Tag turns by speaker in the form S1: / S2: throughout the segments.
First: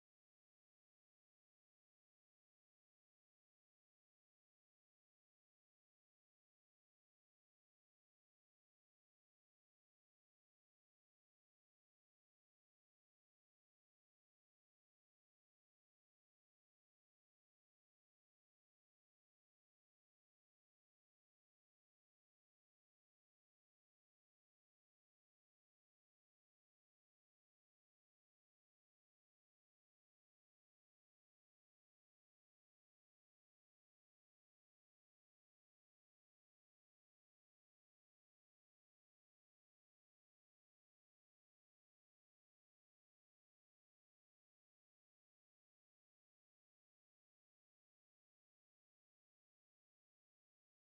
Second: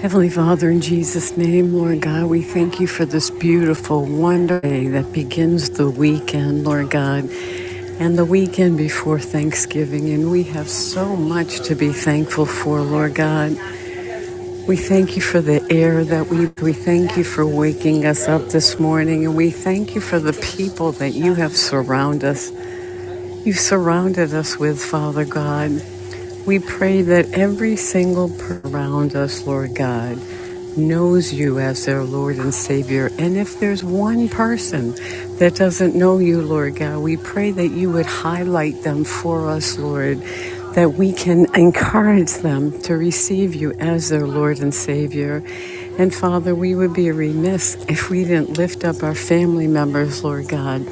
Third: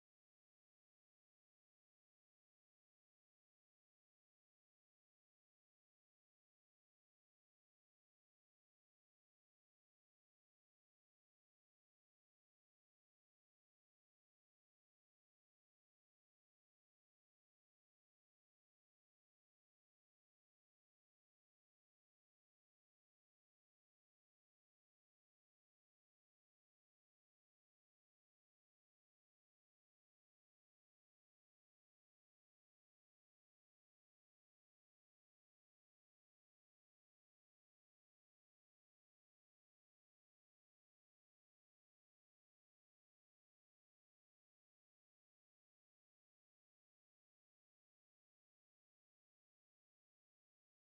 S1: Heavenly Father, in Jesus' name, Lord God, we thank you for this beautiful, wonderful day that begins the weekend, Lord God, and the weekend before Thanksgiving. And we have so much to be thankful for, Lord God. We thank you for the air that we, we thank you for waking us up this morning, and we thank you for the people that you have surrounded us. You've surrounded us with, Father God. We pray that every single person around us, Lord God, knows you as their Lord and Savior. And if there's one person that doesn't know you, Lord God, we pray that you would highlight them for us, Lord, that we can encourage them to receive you as their Lord and Savior. And Father, we would be remiss if we didn't lift up our family members, Lord God,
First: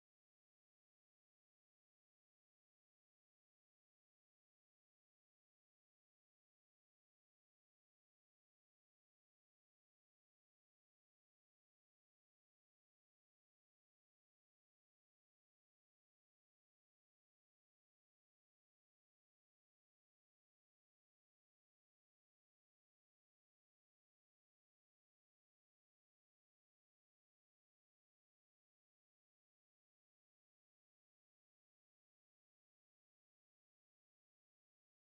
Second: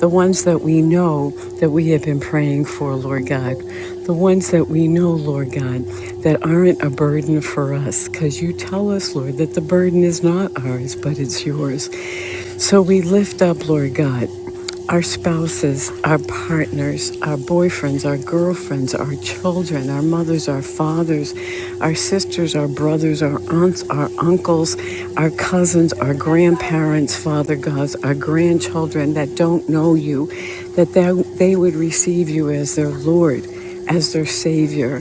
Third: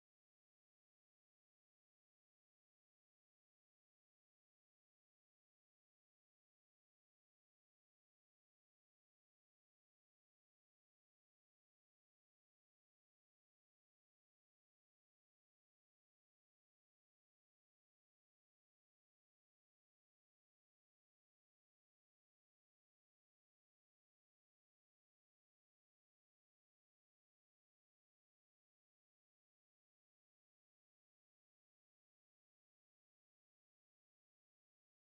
S1: the ones that we know that we have been praying for, Lord God, the ones that we know, Lord God, that aren't a burden for us, because you tell us, Lord, that the burden is not ours, but it's yours. So we lift up, Lord God our spouses, our partners, our boyfriends, our girlfriends, our children, our mothers, our fathers, our sisters, our brothers, our aunts, our uncles, our cousins, our grandparents, Father God, our grandchildren that don't know you, that they, they would receive you as their Lord as their Savior.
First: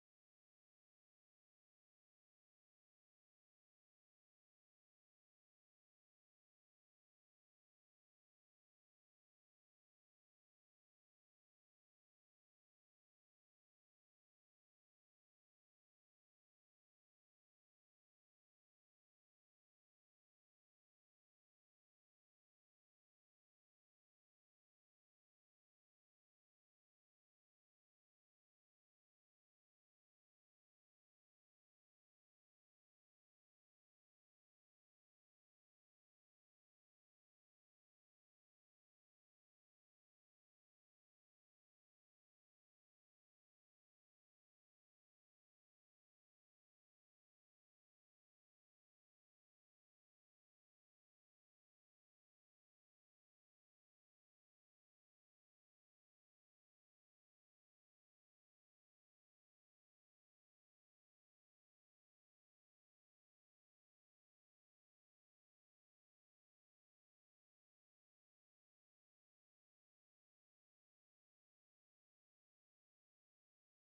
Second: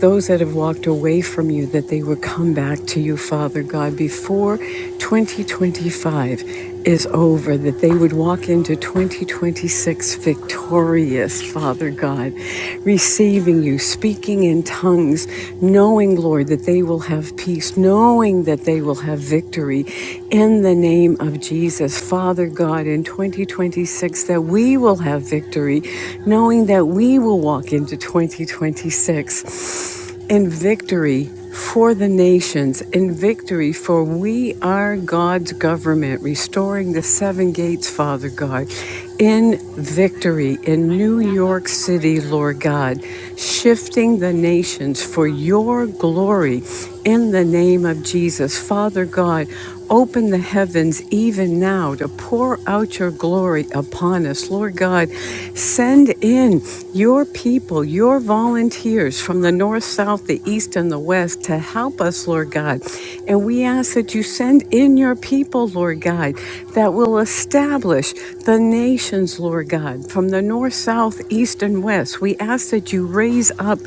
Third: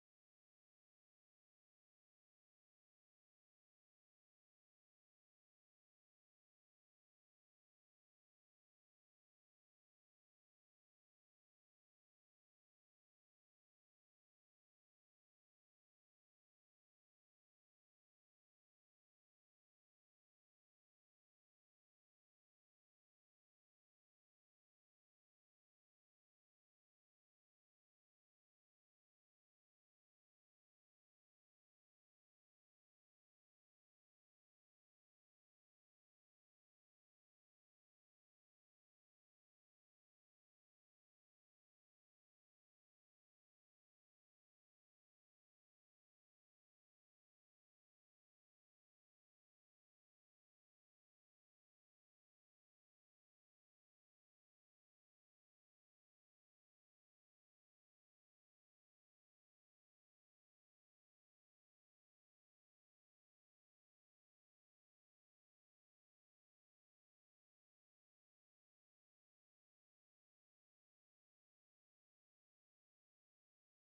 S1: Those that have walked away from you, that they would come back to you, Father God, before 2025 is over, that they would walk into 2026 victorious, Father God, receiving you, speaking in tongues, knowing, Lord, that they will have peace, knowing that they will have victory in the name of Jesus. Father God, in 2026, that we will have victory, knowing that we will walk into 2026 and victory for the nations, and victory for we are God's government, restoring the seven gates, Father God, in victory in New York City, Lord God, shifting the nations for your glory in the name of Jesus. Father God, Open the heavens even now to pour out your glory upon us. Lord God, send in your people, your volunteers from the north, south, the east, and the west to help us, Lord God. And we ask that you send in your people, Lord God, that will establish the nations, Lord God, from the north, south, east, and west. We ask that you raise up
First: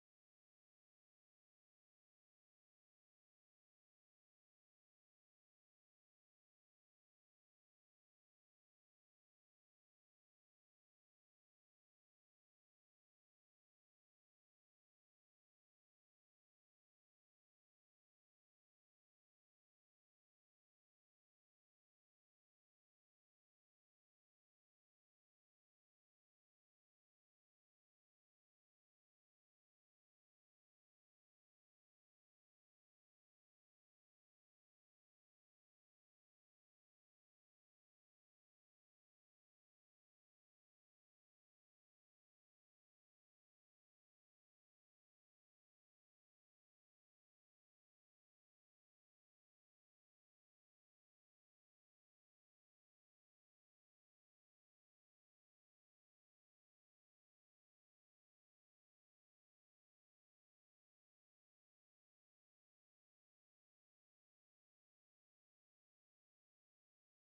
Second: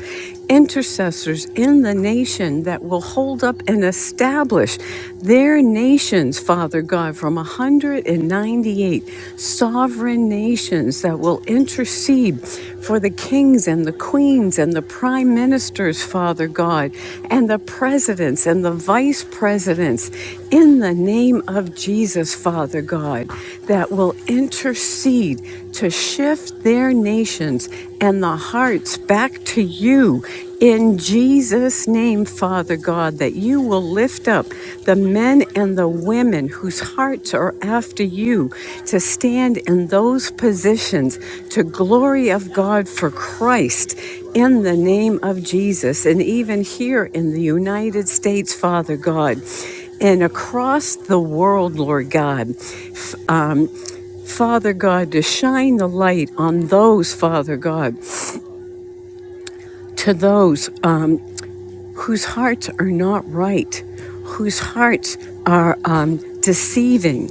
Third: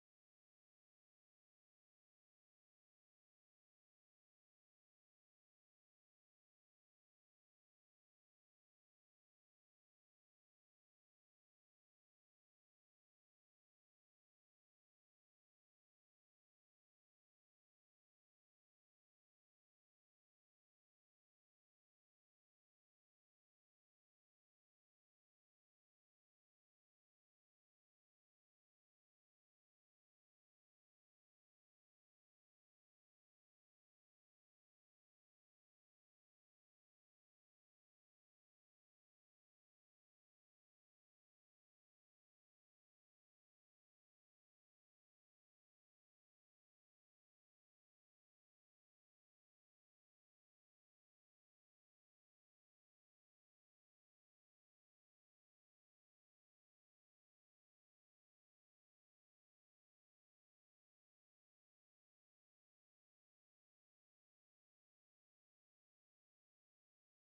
S1: intercessors in the nation that will hold up and establish their nations, Father God, from 198 sovereign nations that will intercede for the kings and the queens and the prime ministers, Father God, and the presidents and the vice presidents in the name of Jesus, Father God, that will intercede to shift their nations and the hearts back back to you in Jesus' name, Father God, that you will lift up the men and the women whose hearts are after you to stand in those positions to glory of God for Christ in the name of Jesus. And even here in the United States, Father God, and across the world, Lord God, f- um, Father God, to shine the light on those, Father God, to those um, whose hearts are not right, whose hearts are um, deceiving,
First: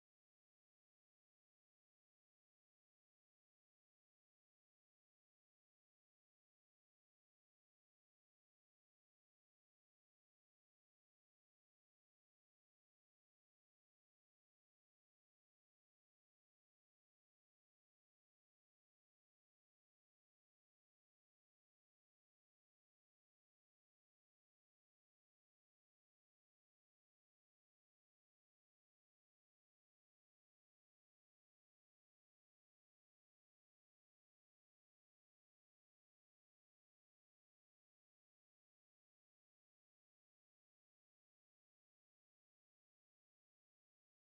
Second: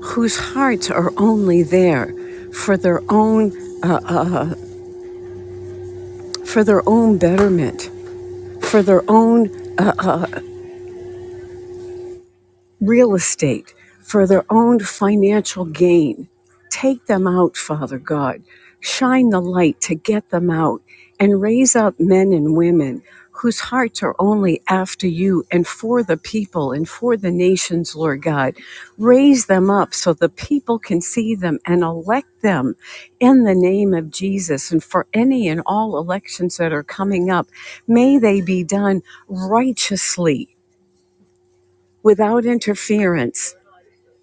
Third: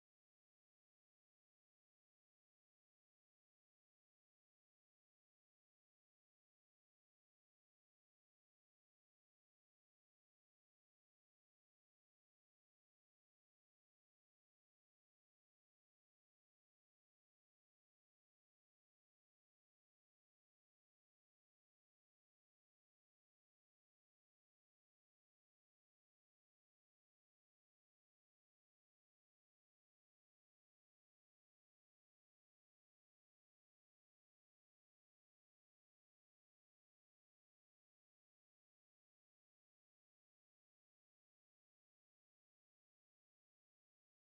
S1: whose hearts are only there for their own uh, for their own betterment, for their own real estate for their own financial gain. Take them out, Father God. Shine the light to get them out and raise up men and women whose hearts are only after you and for the people and for the nations, Lord God. Raise them up so the people can see them and elect them in the name of Jesus. And for any and all elections that are coming up, may they be done righteously without interference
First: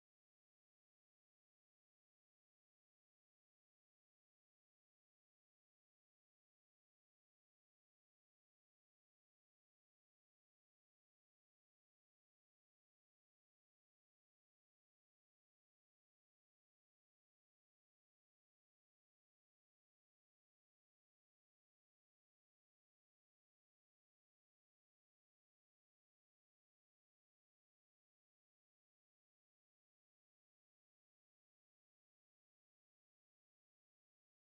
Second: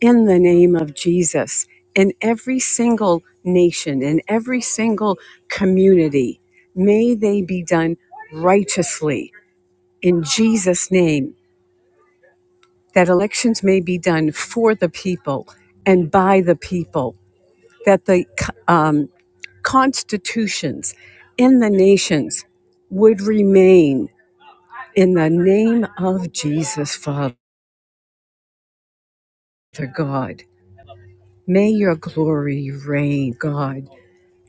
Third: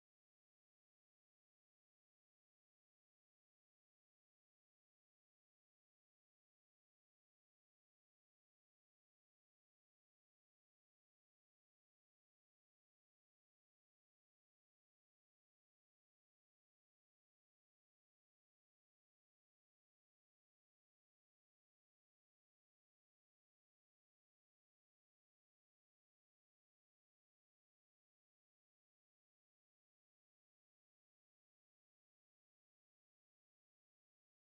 S1: in the name of Jesus in every single nation, in every single community. May they be done righteously in Jesus' name, that elections may be done for the people and by the people, that the um, constitutions in the nations would remain in the name of Jesus, Father God. May your glory reign, God.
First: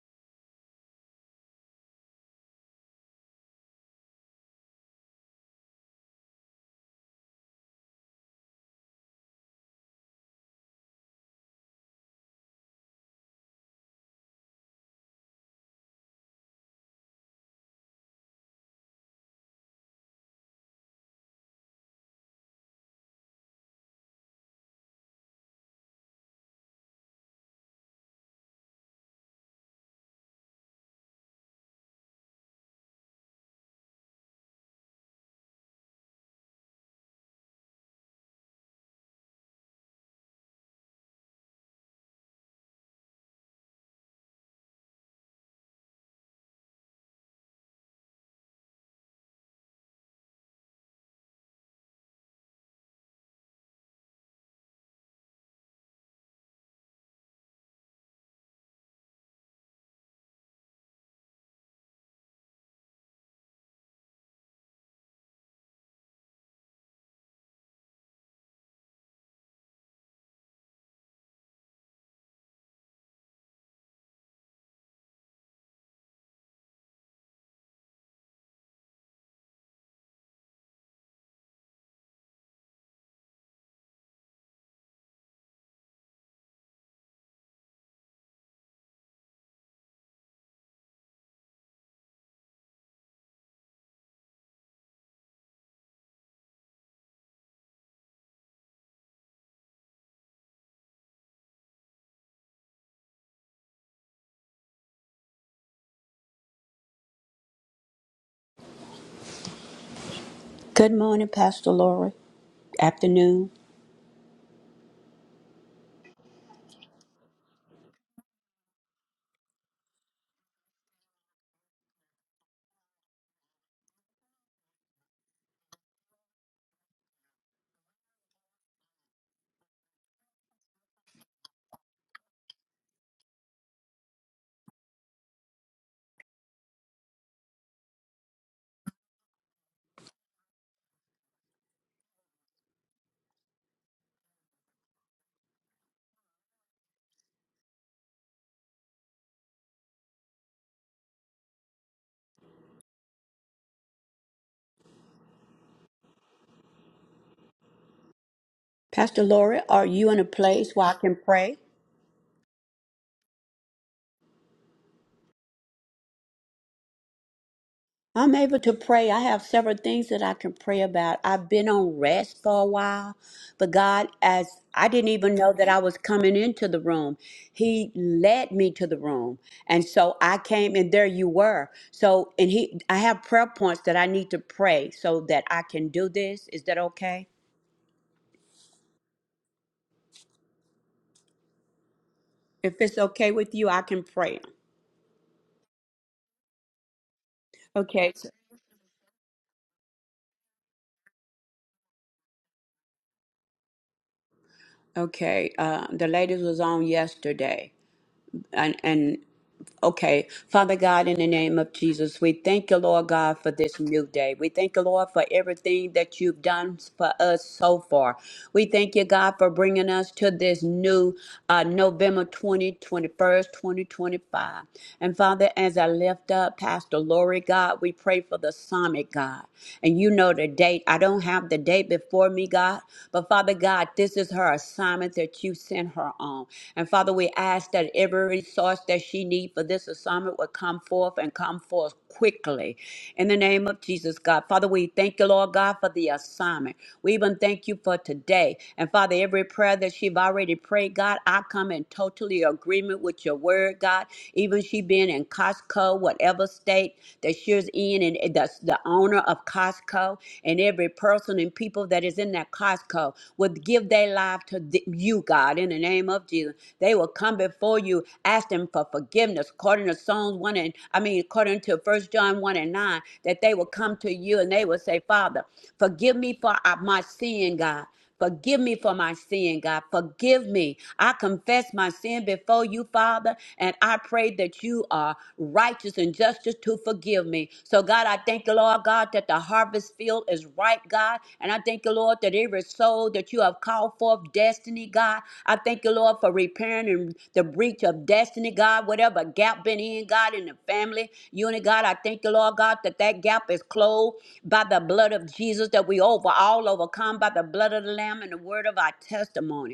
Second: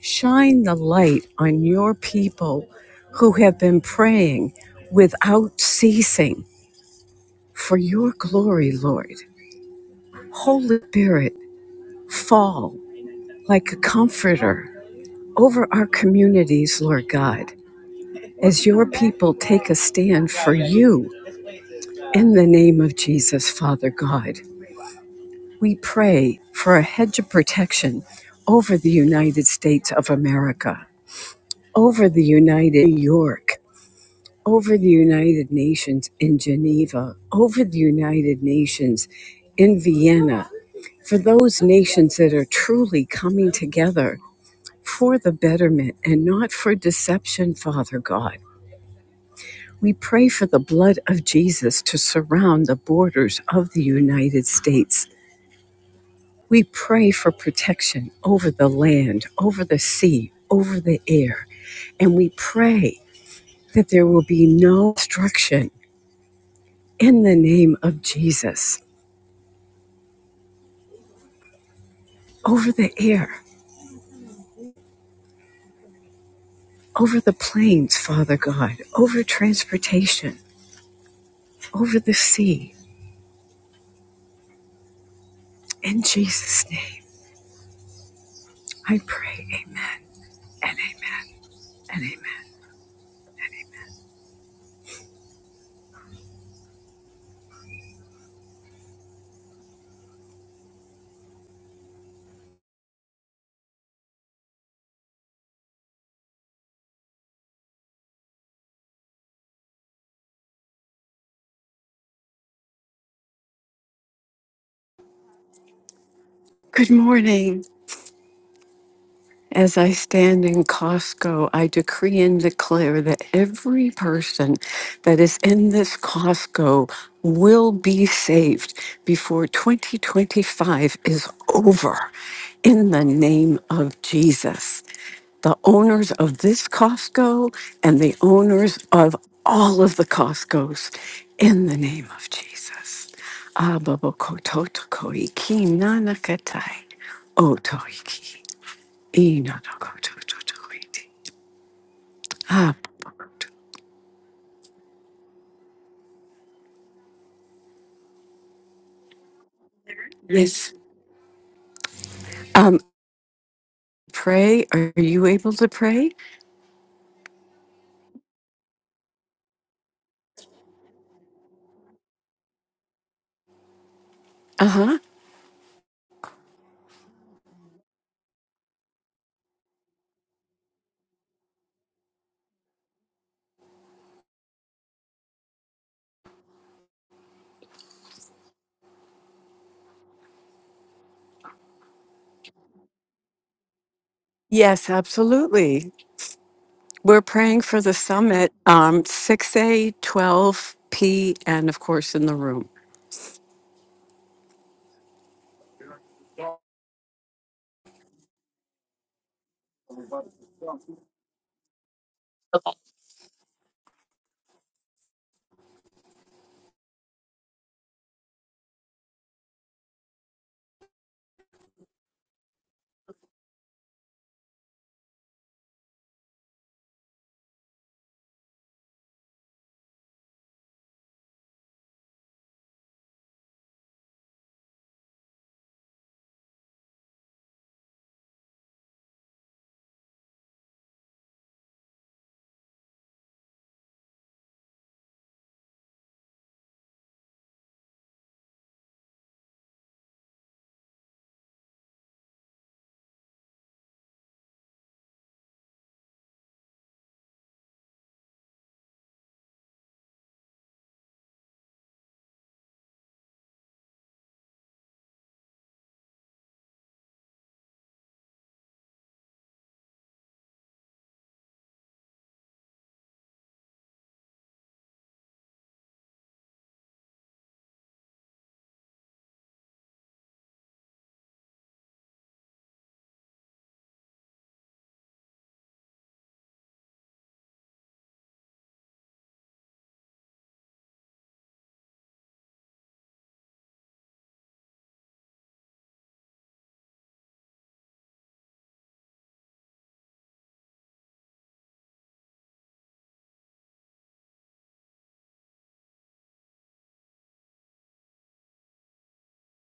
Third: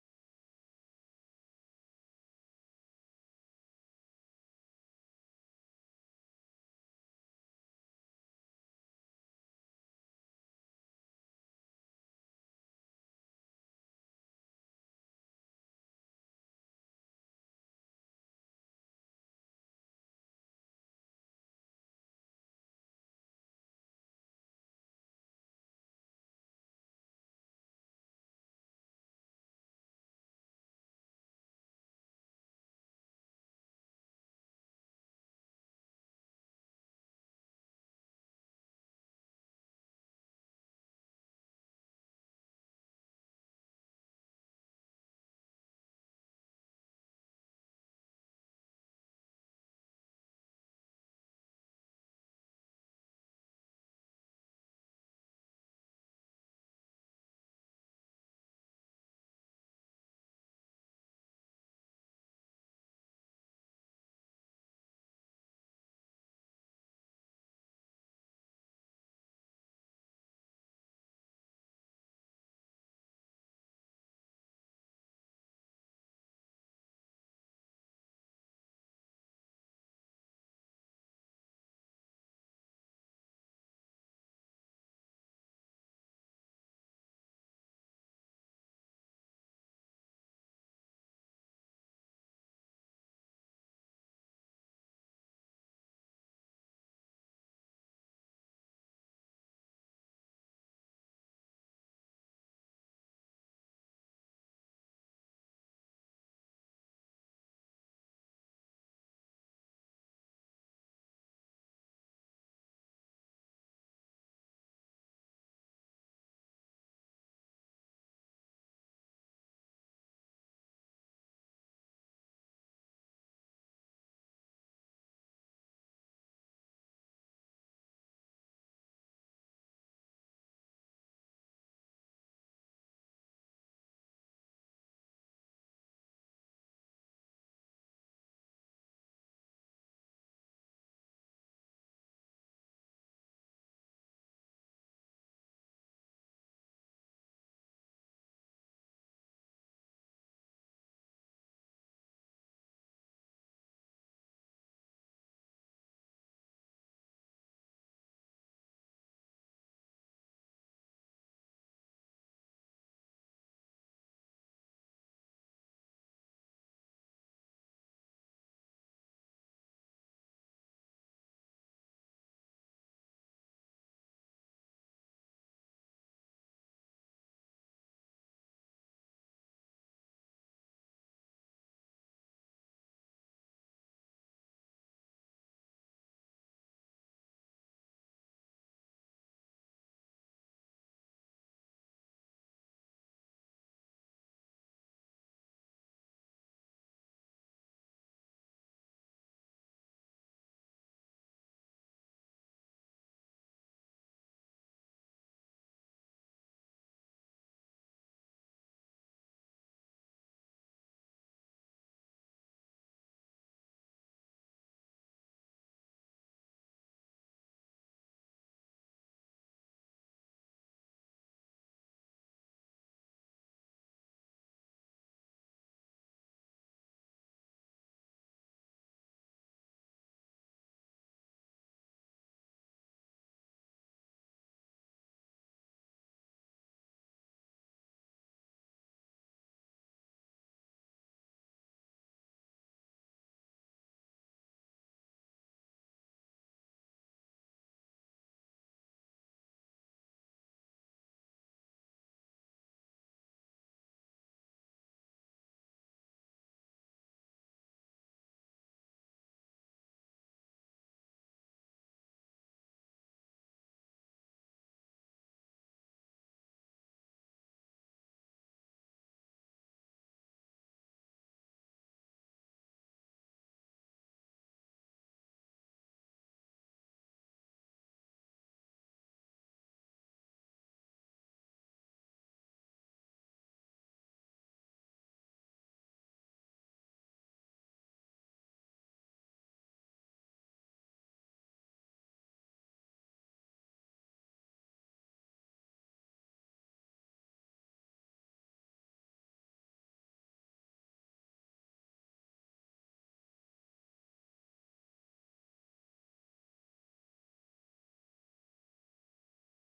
S1: Shine the light on your people who have been praying without ceasing for your glory, Lord. Holy Spirit, fall like a comforter over our communities, Lord God, as your people take a stand for you in the name of Jesus, Father God. We pray for a hedge of protection over the United States of America, over the United New York, over the United Nations in Geneva, over the United Nations in Vienna, for those nations that are truly coming together for the betterment and not for deception, Father God. We pray for the blood of Jesus to surround the borders of the United States. We pray for protection over the land, over the sea, over the air. And we pray that there will be no destruction in the name of Jesus over the air, over the plains, Father God, over transportation, over the sea. In Jesus' name, I pray. Amen and amen.
S2: Good morning, Pastor Lori. Afternoon.
S1: Good morning. As I stand in Costco, I decree and declare that every person that is in this Costco will be saved before 2025 is over in the name of Jesus. The owners of this Costco and the owners of all of the Costcos in the name of Jesus. Abba, Boko, Totoko, Iki, Nanakatai, Otoiki. Ah,
S2: Pastor Lori, are you in a place
S1: Yes.
S2: where I can pray?
S1: Um, pray. Are you able to pray?
S2: I'm able to pray. I have several things that I can pray about. I've been on rest for a while, but God, as
S1: Uh
S2: I
S1: huh.
S2: didn't even know that I was coming into the room, He led me to the room. And so I came and there you were. So, and He, I have prayer points that I need to pray so that I can do this. Is that okay? If it's okay with you, I can pray.
S1: Yes, absolutely. We're praying for the
S2: Okay.
S1: summit, um, 6 a, 12 p, and of course in the room.
S2: Okay, uh, the ladies was on yesterday, and and okay, Father God, in the name of Jesus, we thank you, Lord God, for this new day. We thank you, Lord, for everything that you've done for us so far. We thank you, God, for bringing us to this new uh, November twentieth, twenty-first, 20, 21st, 2025. And Father, as I lift up Pastor Lori, God, we pray for the summit, God. And you know the date. I don't have the date before me, God, but Father God, this is her assignment that you sent her on. And Father, we ask that every resource that she needs for this assignment will come forth and come forth quickly. In the name of Jesus, God. Father, we thank you, Lord God, for the assignment. We even thank you for today. And Father, every prayer that she've already prayed, God, I come in totally agreement with your word, God. Even she being in Costco, whatever state that she's in, and that's the owner of Costco. Costco, and every person and people that is in that Costco would give their life to th- you, God, in the name of Jesus. They will come before you, asking for forgiveness, according to Psalms 1 and, I mean, according to First John 1 and 9, that they will come to you and they will say, Father, forgive me for uh, my sin, God. Forgive me for my sin, God. Forgive me. I confess my sin before you, Father, and I pray that you are righteous and just to forgive me. So, God, I thank you, Lord God, that the harvest field is ripe, God. And I thank you, Lord, that every soul that you have called call forth destiny, God. I thank you, Lord, for repairing and the breach of destiny, God. Whatever gap been in, God, in the family unit, God. I thank you, Lord, God, that that gap is closed by the blood of Jesus, that we over all overcome by the blood of the Lamb and the word of our testimony.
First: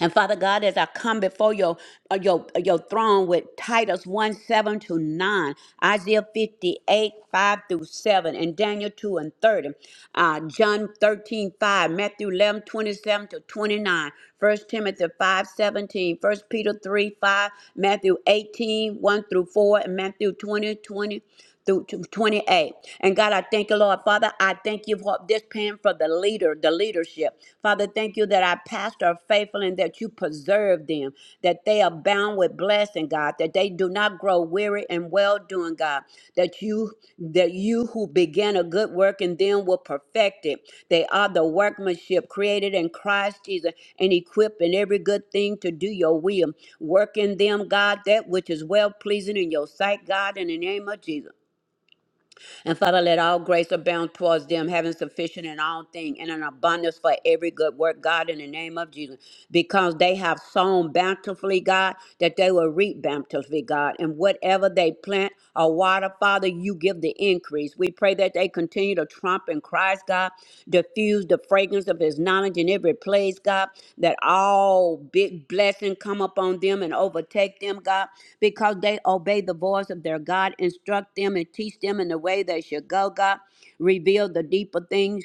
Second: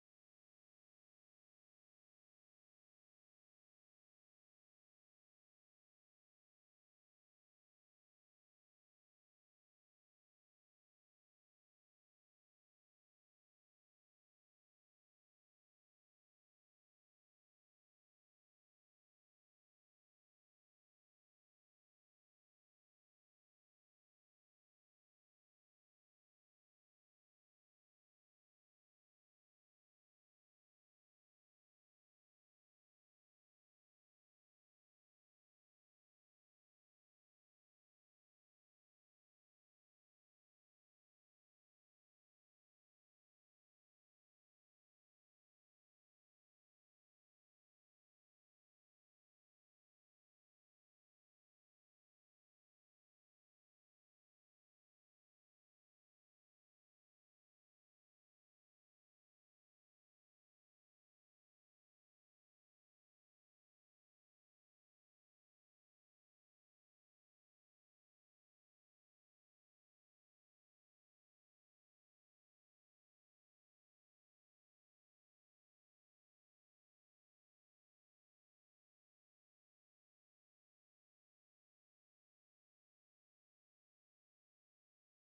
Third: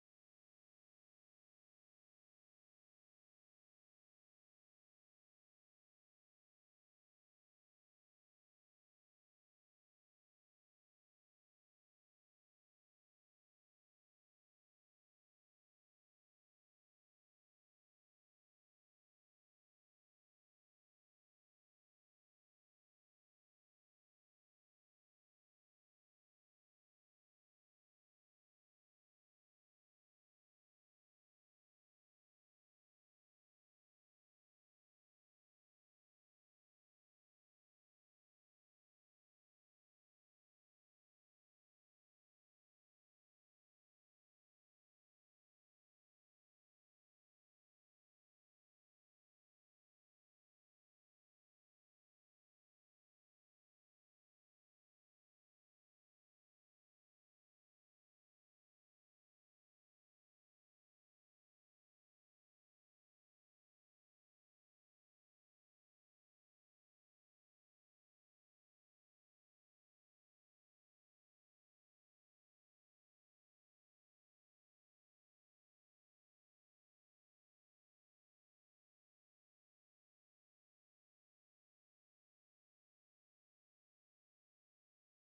S2: And Father God, as I come before your uh, your uh, your throne with Titus 1 7 to 9, Isaiah 58 5 through 7, and Daniel 2 and 30, uh, John 13 5, Matthew 11 27 to 29, First Timothy 5 17, First Peter 3 5, Matthew eighteen one through 4, and Matthew 20 20 through to 28. And God, I thank you, Lord. Father, I thank you for this pen for the leader, the leadership. Father, thank you that our pastor are faithful and that you preserve them, that they are bound with blessing, God, that they do not grow weary and well doing, God, that you that you who began a good work in them will perfect it. They are the workmanship created in Christ Jesus and equipped in every good thing to do your will. Work in them, God, that which is well pleasing in your sight, God, in the name of Jesus. And Father, let all grace abound towards them, having sufficient in all things and an abundance for every good work, God, in the name of Jesus because they have sown bountifully, God, that they will reap bountifully, God. And whatever they plant or water, Father, you give the increase. We pray that they continue to trump in Christ, God, diffuse the fragrance of his knowledge in every place, God, that all big blessing come upon them and overtake them, God, because they obey the voice of their God. Instruct them and teach them in the way they should go, God. Reveal the deeper things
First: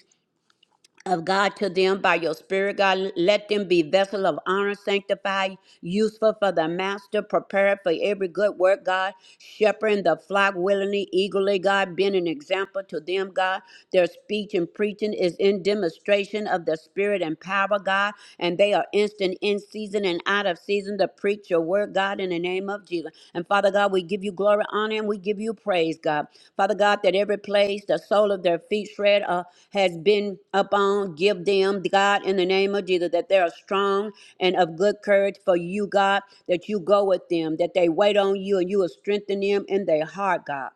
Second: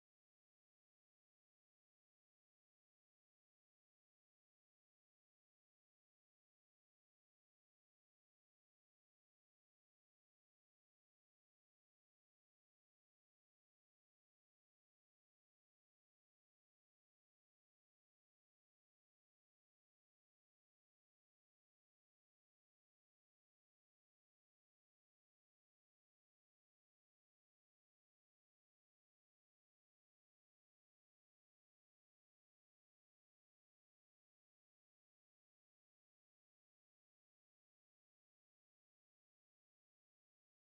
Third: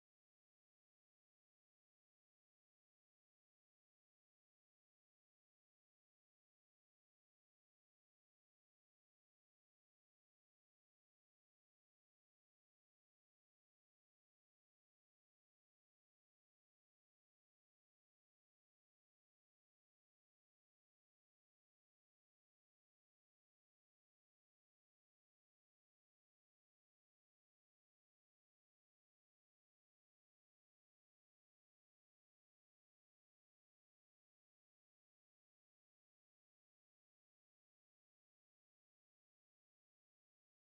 S2: of God to them by your spirit, God. Let them be vessel of honor, sanctified, useful for the master, prepared for every good work, God. Shepherding the flock willingly, eagerly, God, being an example to them, God. Their speech and preaching is in demonstration of the spirit and power, God, and they are instant in season and out of season season to preach your word, God, in the name of Jesus. And Father God, we give you glory, honor, and we give you praise, God. Father God, that every place the sole of their feet shred uh, has been upon, give them, God, in the name of Jesus, that they are strong and of good courage for you, God, that you go with them, that they wait on you and you will strengthen them in their heart, God.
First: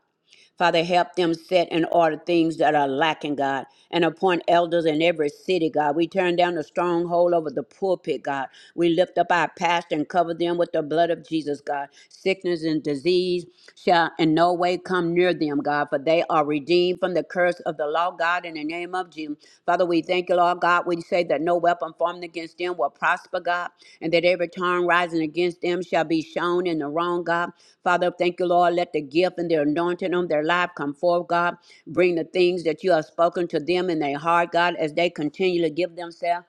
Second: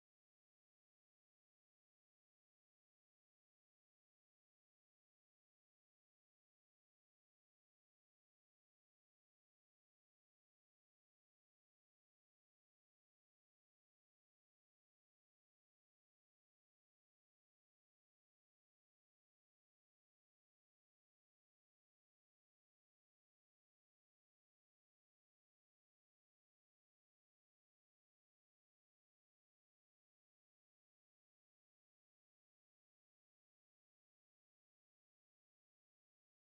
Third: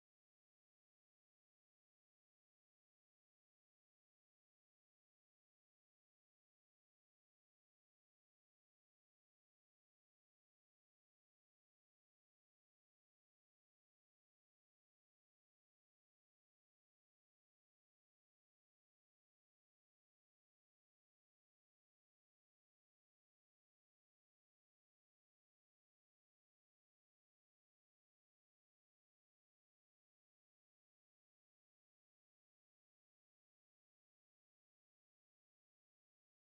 S2: Father, help them set in order things that are lacking, God, and appoint elders in every city, God. We turn down the stronghold over the pulpit, God. We lift up our pastor and cover them with the blood of Jesus, God. Sickness and disease shall in no way come near them, God, for they are redeemed from the curse of the law, God, in God, in the name of Jesus. Father, we thank you, Lord God. We say that no weapon formed against them will prosper, God, and that every tongue rising against them shall be shown in the wrong, God. Father, thank you, Lord. Let the gift and the anointing on their life come forth, God. Bring the things that you have spoken to them in their heart, God, as they continually give themselves.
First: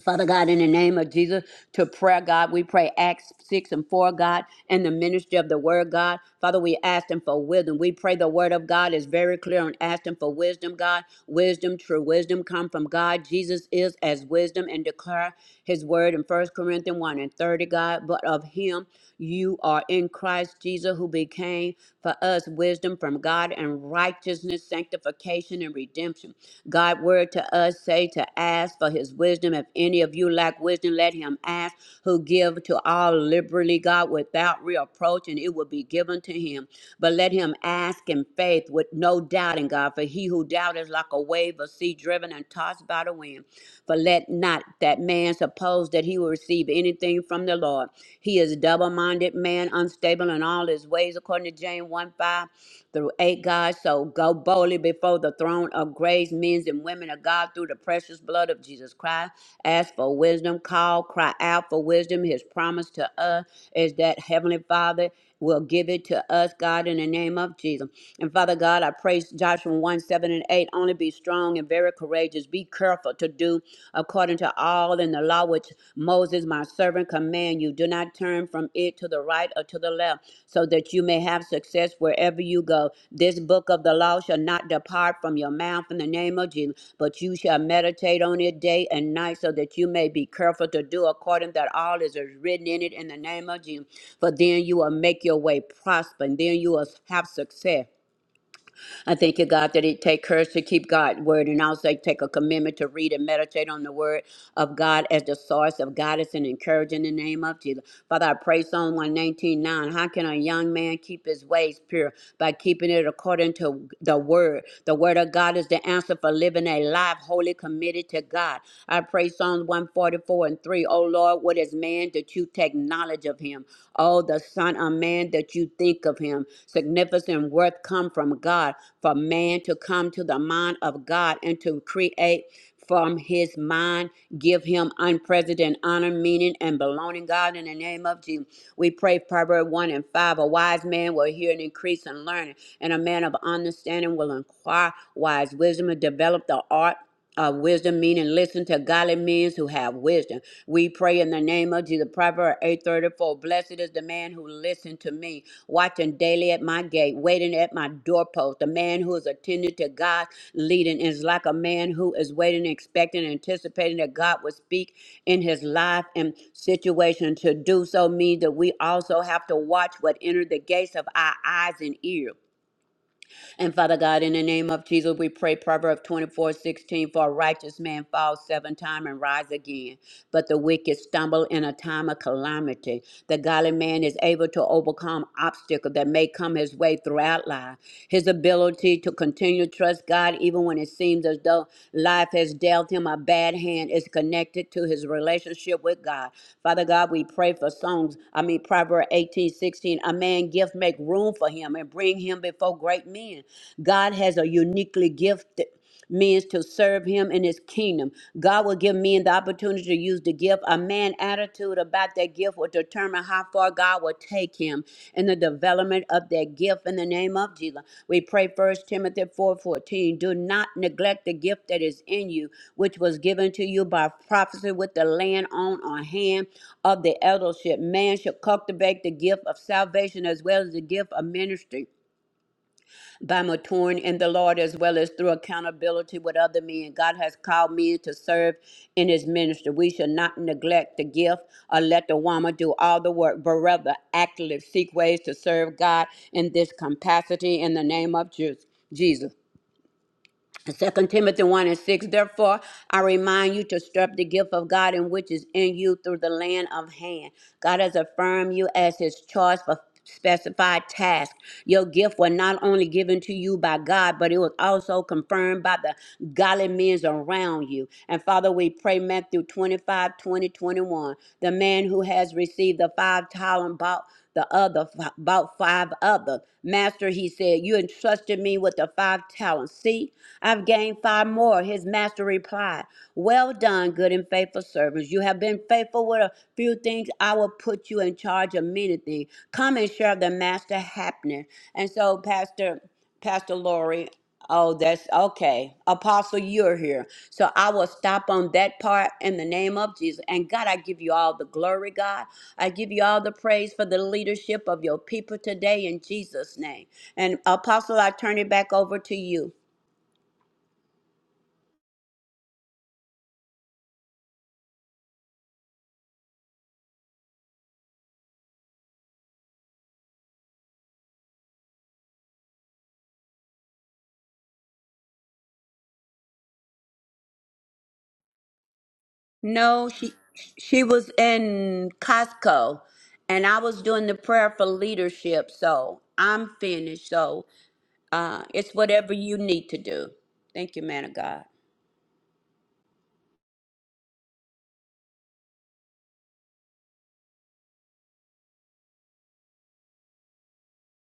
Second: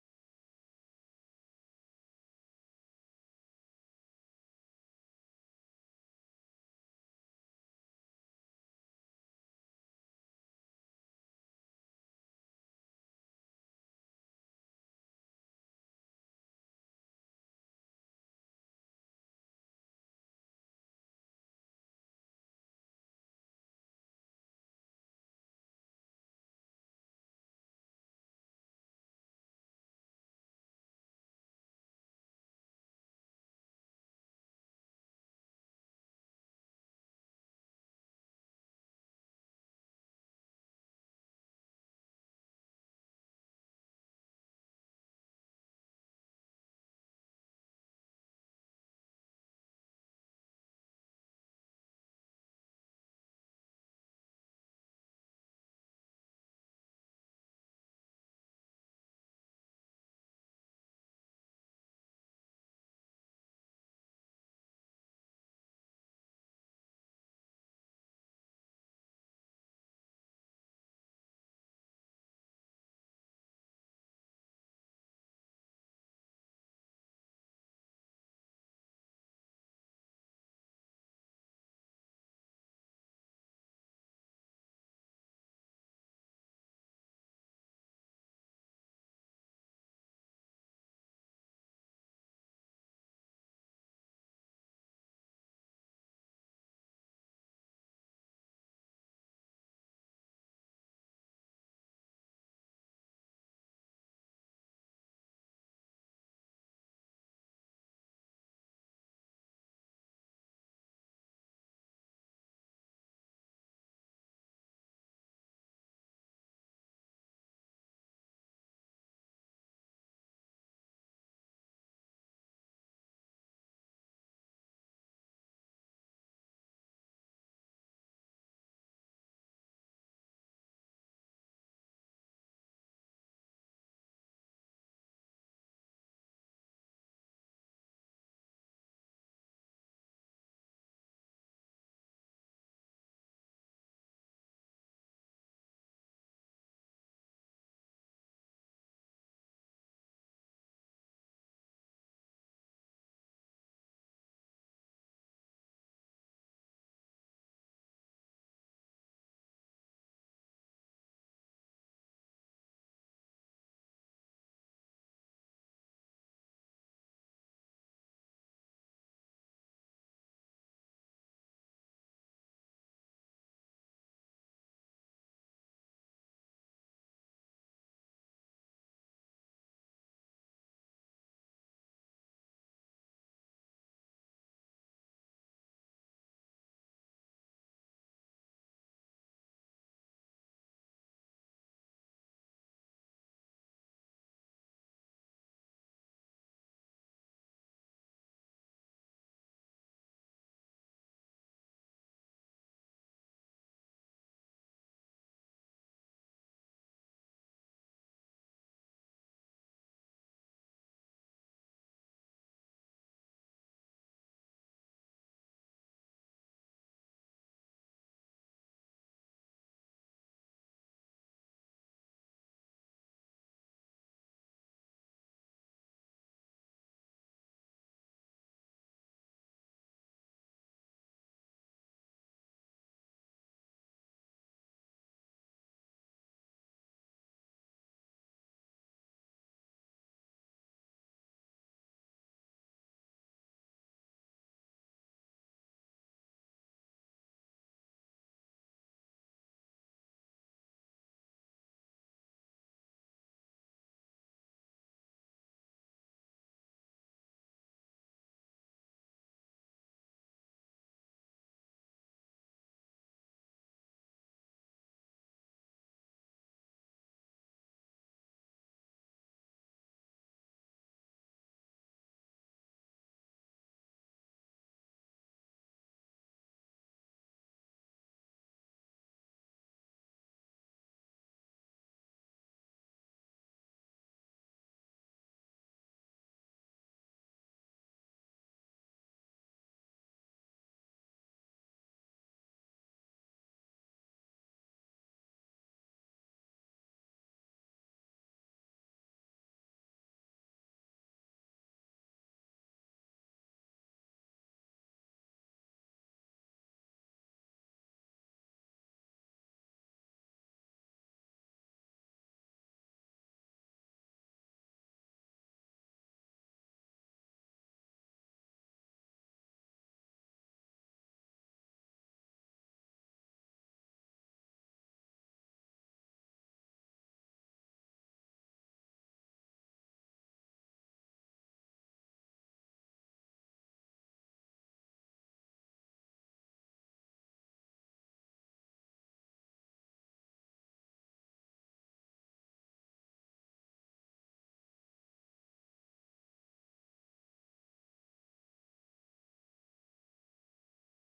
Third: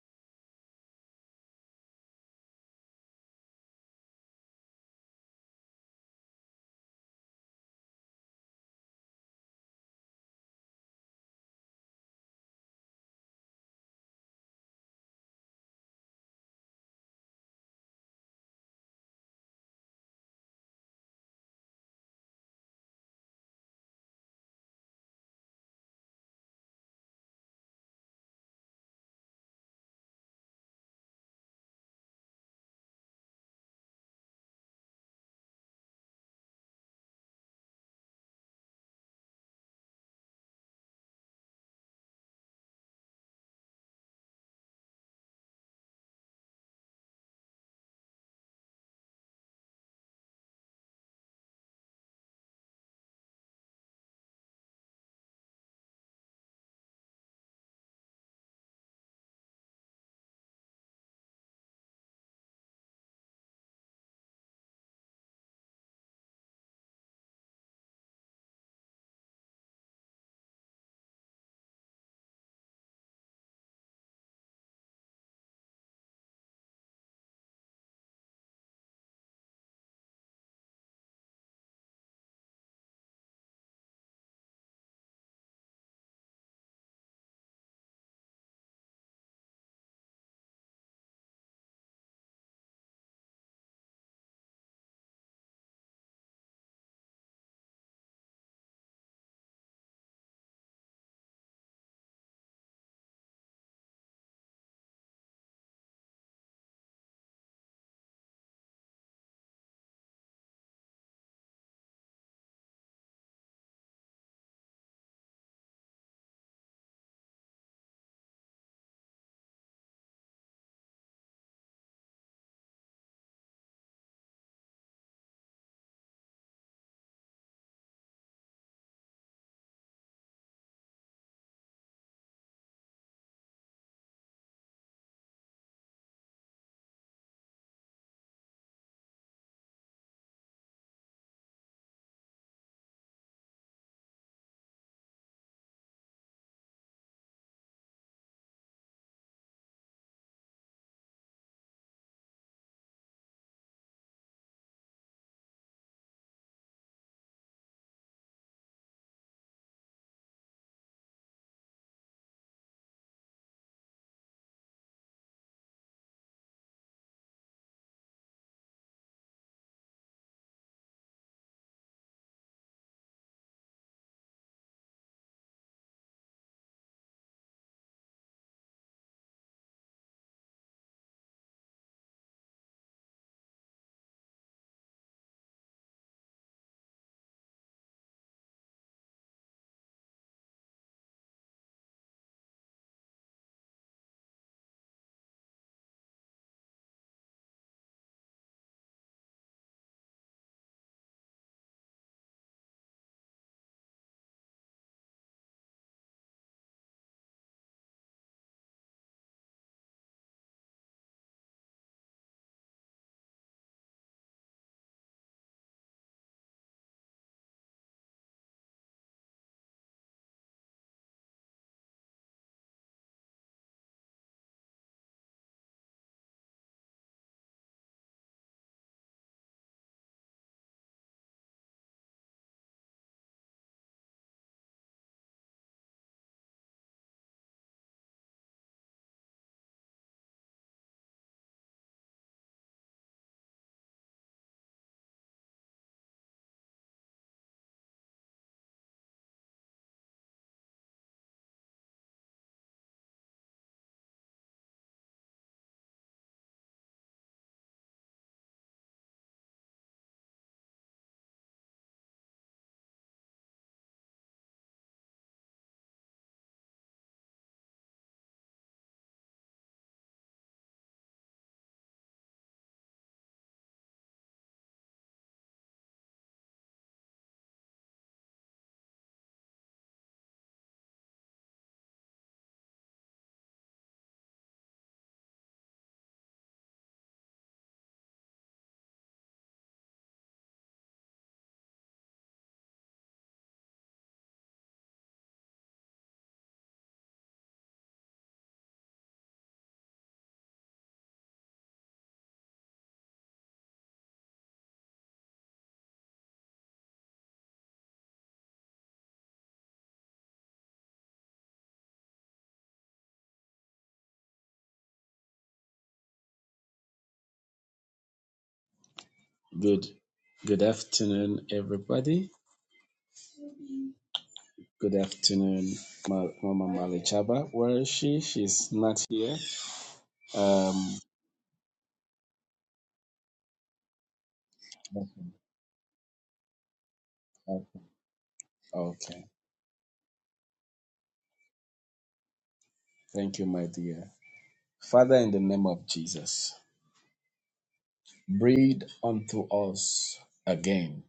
S2: Father God, in the name of Jesus, to prayer, God, we pray Acts 6 and 4, God, and the ministry of the word, God. Father, we ask them for wisdom. We pray the word of God is very clear and ask them for wisdom, God. Wisdom, true wisdom, come from God. Jesus is as wisdom and declare his word in First Corinthians 1 and 30, God. But of him you are in Christ Jesus, who became for us wisdom from God and righteousness, sanctification, and redemption. God word to us say to ask for his wisdom. If any of you lack wisdom, let him ask who give to all liberally, God, without reproach, and it will be given to him. But let him ask in faith with no doubting, God, for he who doubts is like a wave of sea driven and tossed by the wind. For let not that man suppose that he will receive anything from the Lord. He is a double minded man, unstable in all his ways, according to James 1 5 through 8. God, so go boldly before the throne of grace, men and women of God, through the precious blood of Jesus Christ. Ask for wisdom, call, cry out for wisdom. His promise to us is that Heavenly Father will give it to us, God, in the name of Jesus. And Father God, I praise Joshua 1 7 and 8. Only be strong and very courageous. Be careful to do according to all in the law which Moses, my servant, command you. Do not turn from it to the right or to the left, so that you may have success success wherever you go. This book of the law shall not depart from your mouth in the name of Jesus, but you shall meditate on it day and night so that you may be careful to do according that all is written in it in the name of Jesus. For then you will make your way prosper and then you will have success. I thank you, God, that it take courage to keep God's word, and also take a commitment to read and meditate on the word of God as the source of guidance and encouragement in the name of Jesus. Father, I pray Psalm one, nineteen, nine. How can a young man keep his ways pure? By keeping it according to the word. The word of God is that the answer for living a life wholly committed to God. I pray Psalms 144 and 3. Oh Lord, what is man that you take knowledge of him? Oh, the Son of Man that you think of him. Significant worth come from God for man to come to the mind of God and to create from his mind. Give him unprecedented honor, meaning, and belonging, God, in the name of Jesus. We pray Proverbs 1 and 5. A wise man will hear and increase in learning, and a man of understanding will inquire wise wisdom and develop the art of wisdom, meaning listen to godly men who have wisdom. We pray in the name of Jesus. Proverbs Proverbs 8:34. Blessed is the man who listened to me, watching daily at my gate, waiting at my doorpost. The man who is attending to God leading is like a man who is waiting, expecting, anticipating that God will speak in his life and situation. To do so means that we also have to watch what enter the gates of our eyes and ears. And Father God, in the name of Jesus, we pray Proverbs 24 16: for a righteous man falls seven times and rise again, but the wicked stumble in a time of calamity. The godly man is able to overcome obstacles that may come his way throughout life. His ability to continue to trust God, even when it seems as though life has dealt him a bad hand, is connected to his relationship with God. Father God, we pray for songs. I mean, Proverbs 18 16: A man gift make room for him and bring him before therefore great men. God has a uniquely gifted means to serve him in his kingdom. God will give men the opportunity to use the gift. A man's attitude about that gift will determine how far God will take him in the development of that gift in the name of Jesus. We pray first Timothy 4:14. Do not neglect the gift that is in you, which was given to you by prophecy with the land on or hand of the eldership. Man should cultivate the gift of salvation as well as the gift of ministry by maturing in the Lord as well as through accountability with other men. God has called men to serve in his ministry. We should not neglect the gift or let the woman do all the work, but rather actively seek ways to serve God in this capacity in the name of Ju- Jesus. Second Timothy 1 and 6, therefore I remind you to stir up the gift of God in which is in you through the land of hand. God has affirmed you as his choice for specified task. Your gift was not only given to you by God, but it was also confirmed by the godly men around you. And Father, we pray Matthew 25 20 21. The man who has received the five talent the other, about five other. Master, he said, you entrusted me with the five talents. See, I've gained five more. His master replied, well done, good and faithful servants. You have been faithful with a few things. I will put you in charge of many things. Come and share the master happening. And so, Pastor, Pastor Lori. Oh, that's okay. Apostle, you're here. So I will stop on that part in the name of Jesus. And God, I give you all the glory, God. I give you all the praise for the leadership of your people today in Jesus' name. And Apostle, I turn it back over to you.
S3: Good, good afternoon, everybody. Good afternoon, Ma- Mama Malichaba. Where is she? She's not here.
S2: No, she she
S3: Um,
S2: was in Costco and I was doing the prayer for leadership. So I'm finished. So uh, it's whatever
S3: okay.
S2: you need to do. Thank you, man of God.
S3: Thank you, my dear. Father, in the name of Jesus, breathe unto us again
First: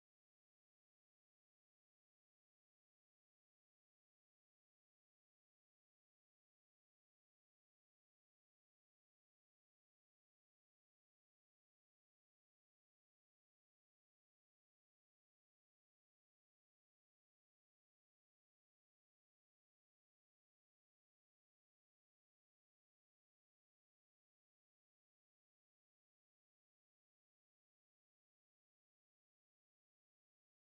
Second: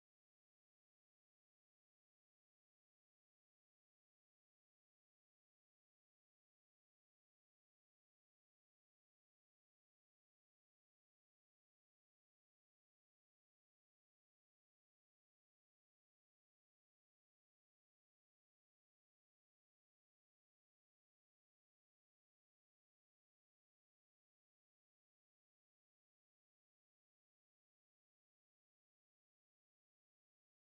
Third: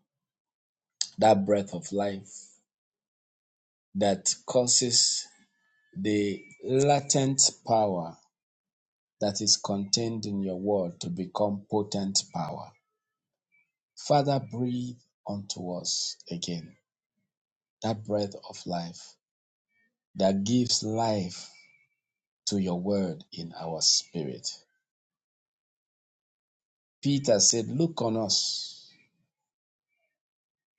S3: that breath of life that causes the latent power that is contained in your word to become potent power. Father, breathe unto us again that breath of life that gives life to your word in our spirit. Peter said, Look on us,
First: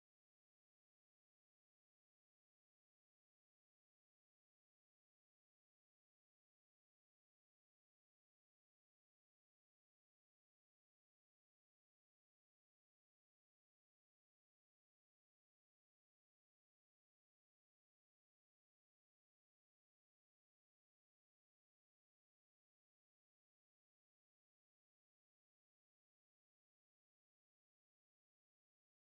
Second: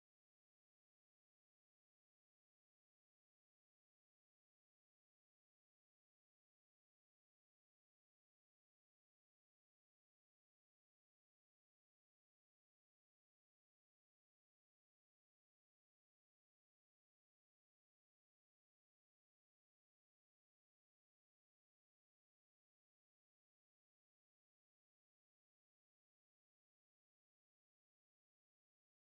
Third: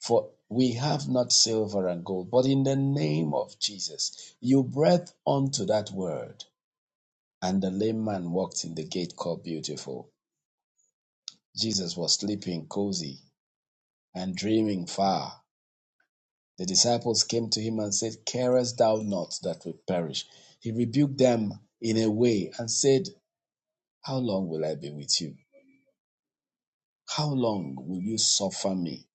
S3: for we have not silver and gold, but in the name of Jesus, you breathed onto that word. And the lame man walked in the gate called Beautiful. Jesus was sleeping cozy and dreaming far. The disciples came to him and said, Carest thou not that we perish? He rebuked them in a way and said, How long will I be with you? How long will you suffer me?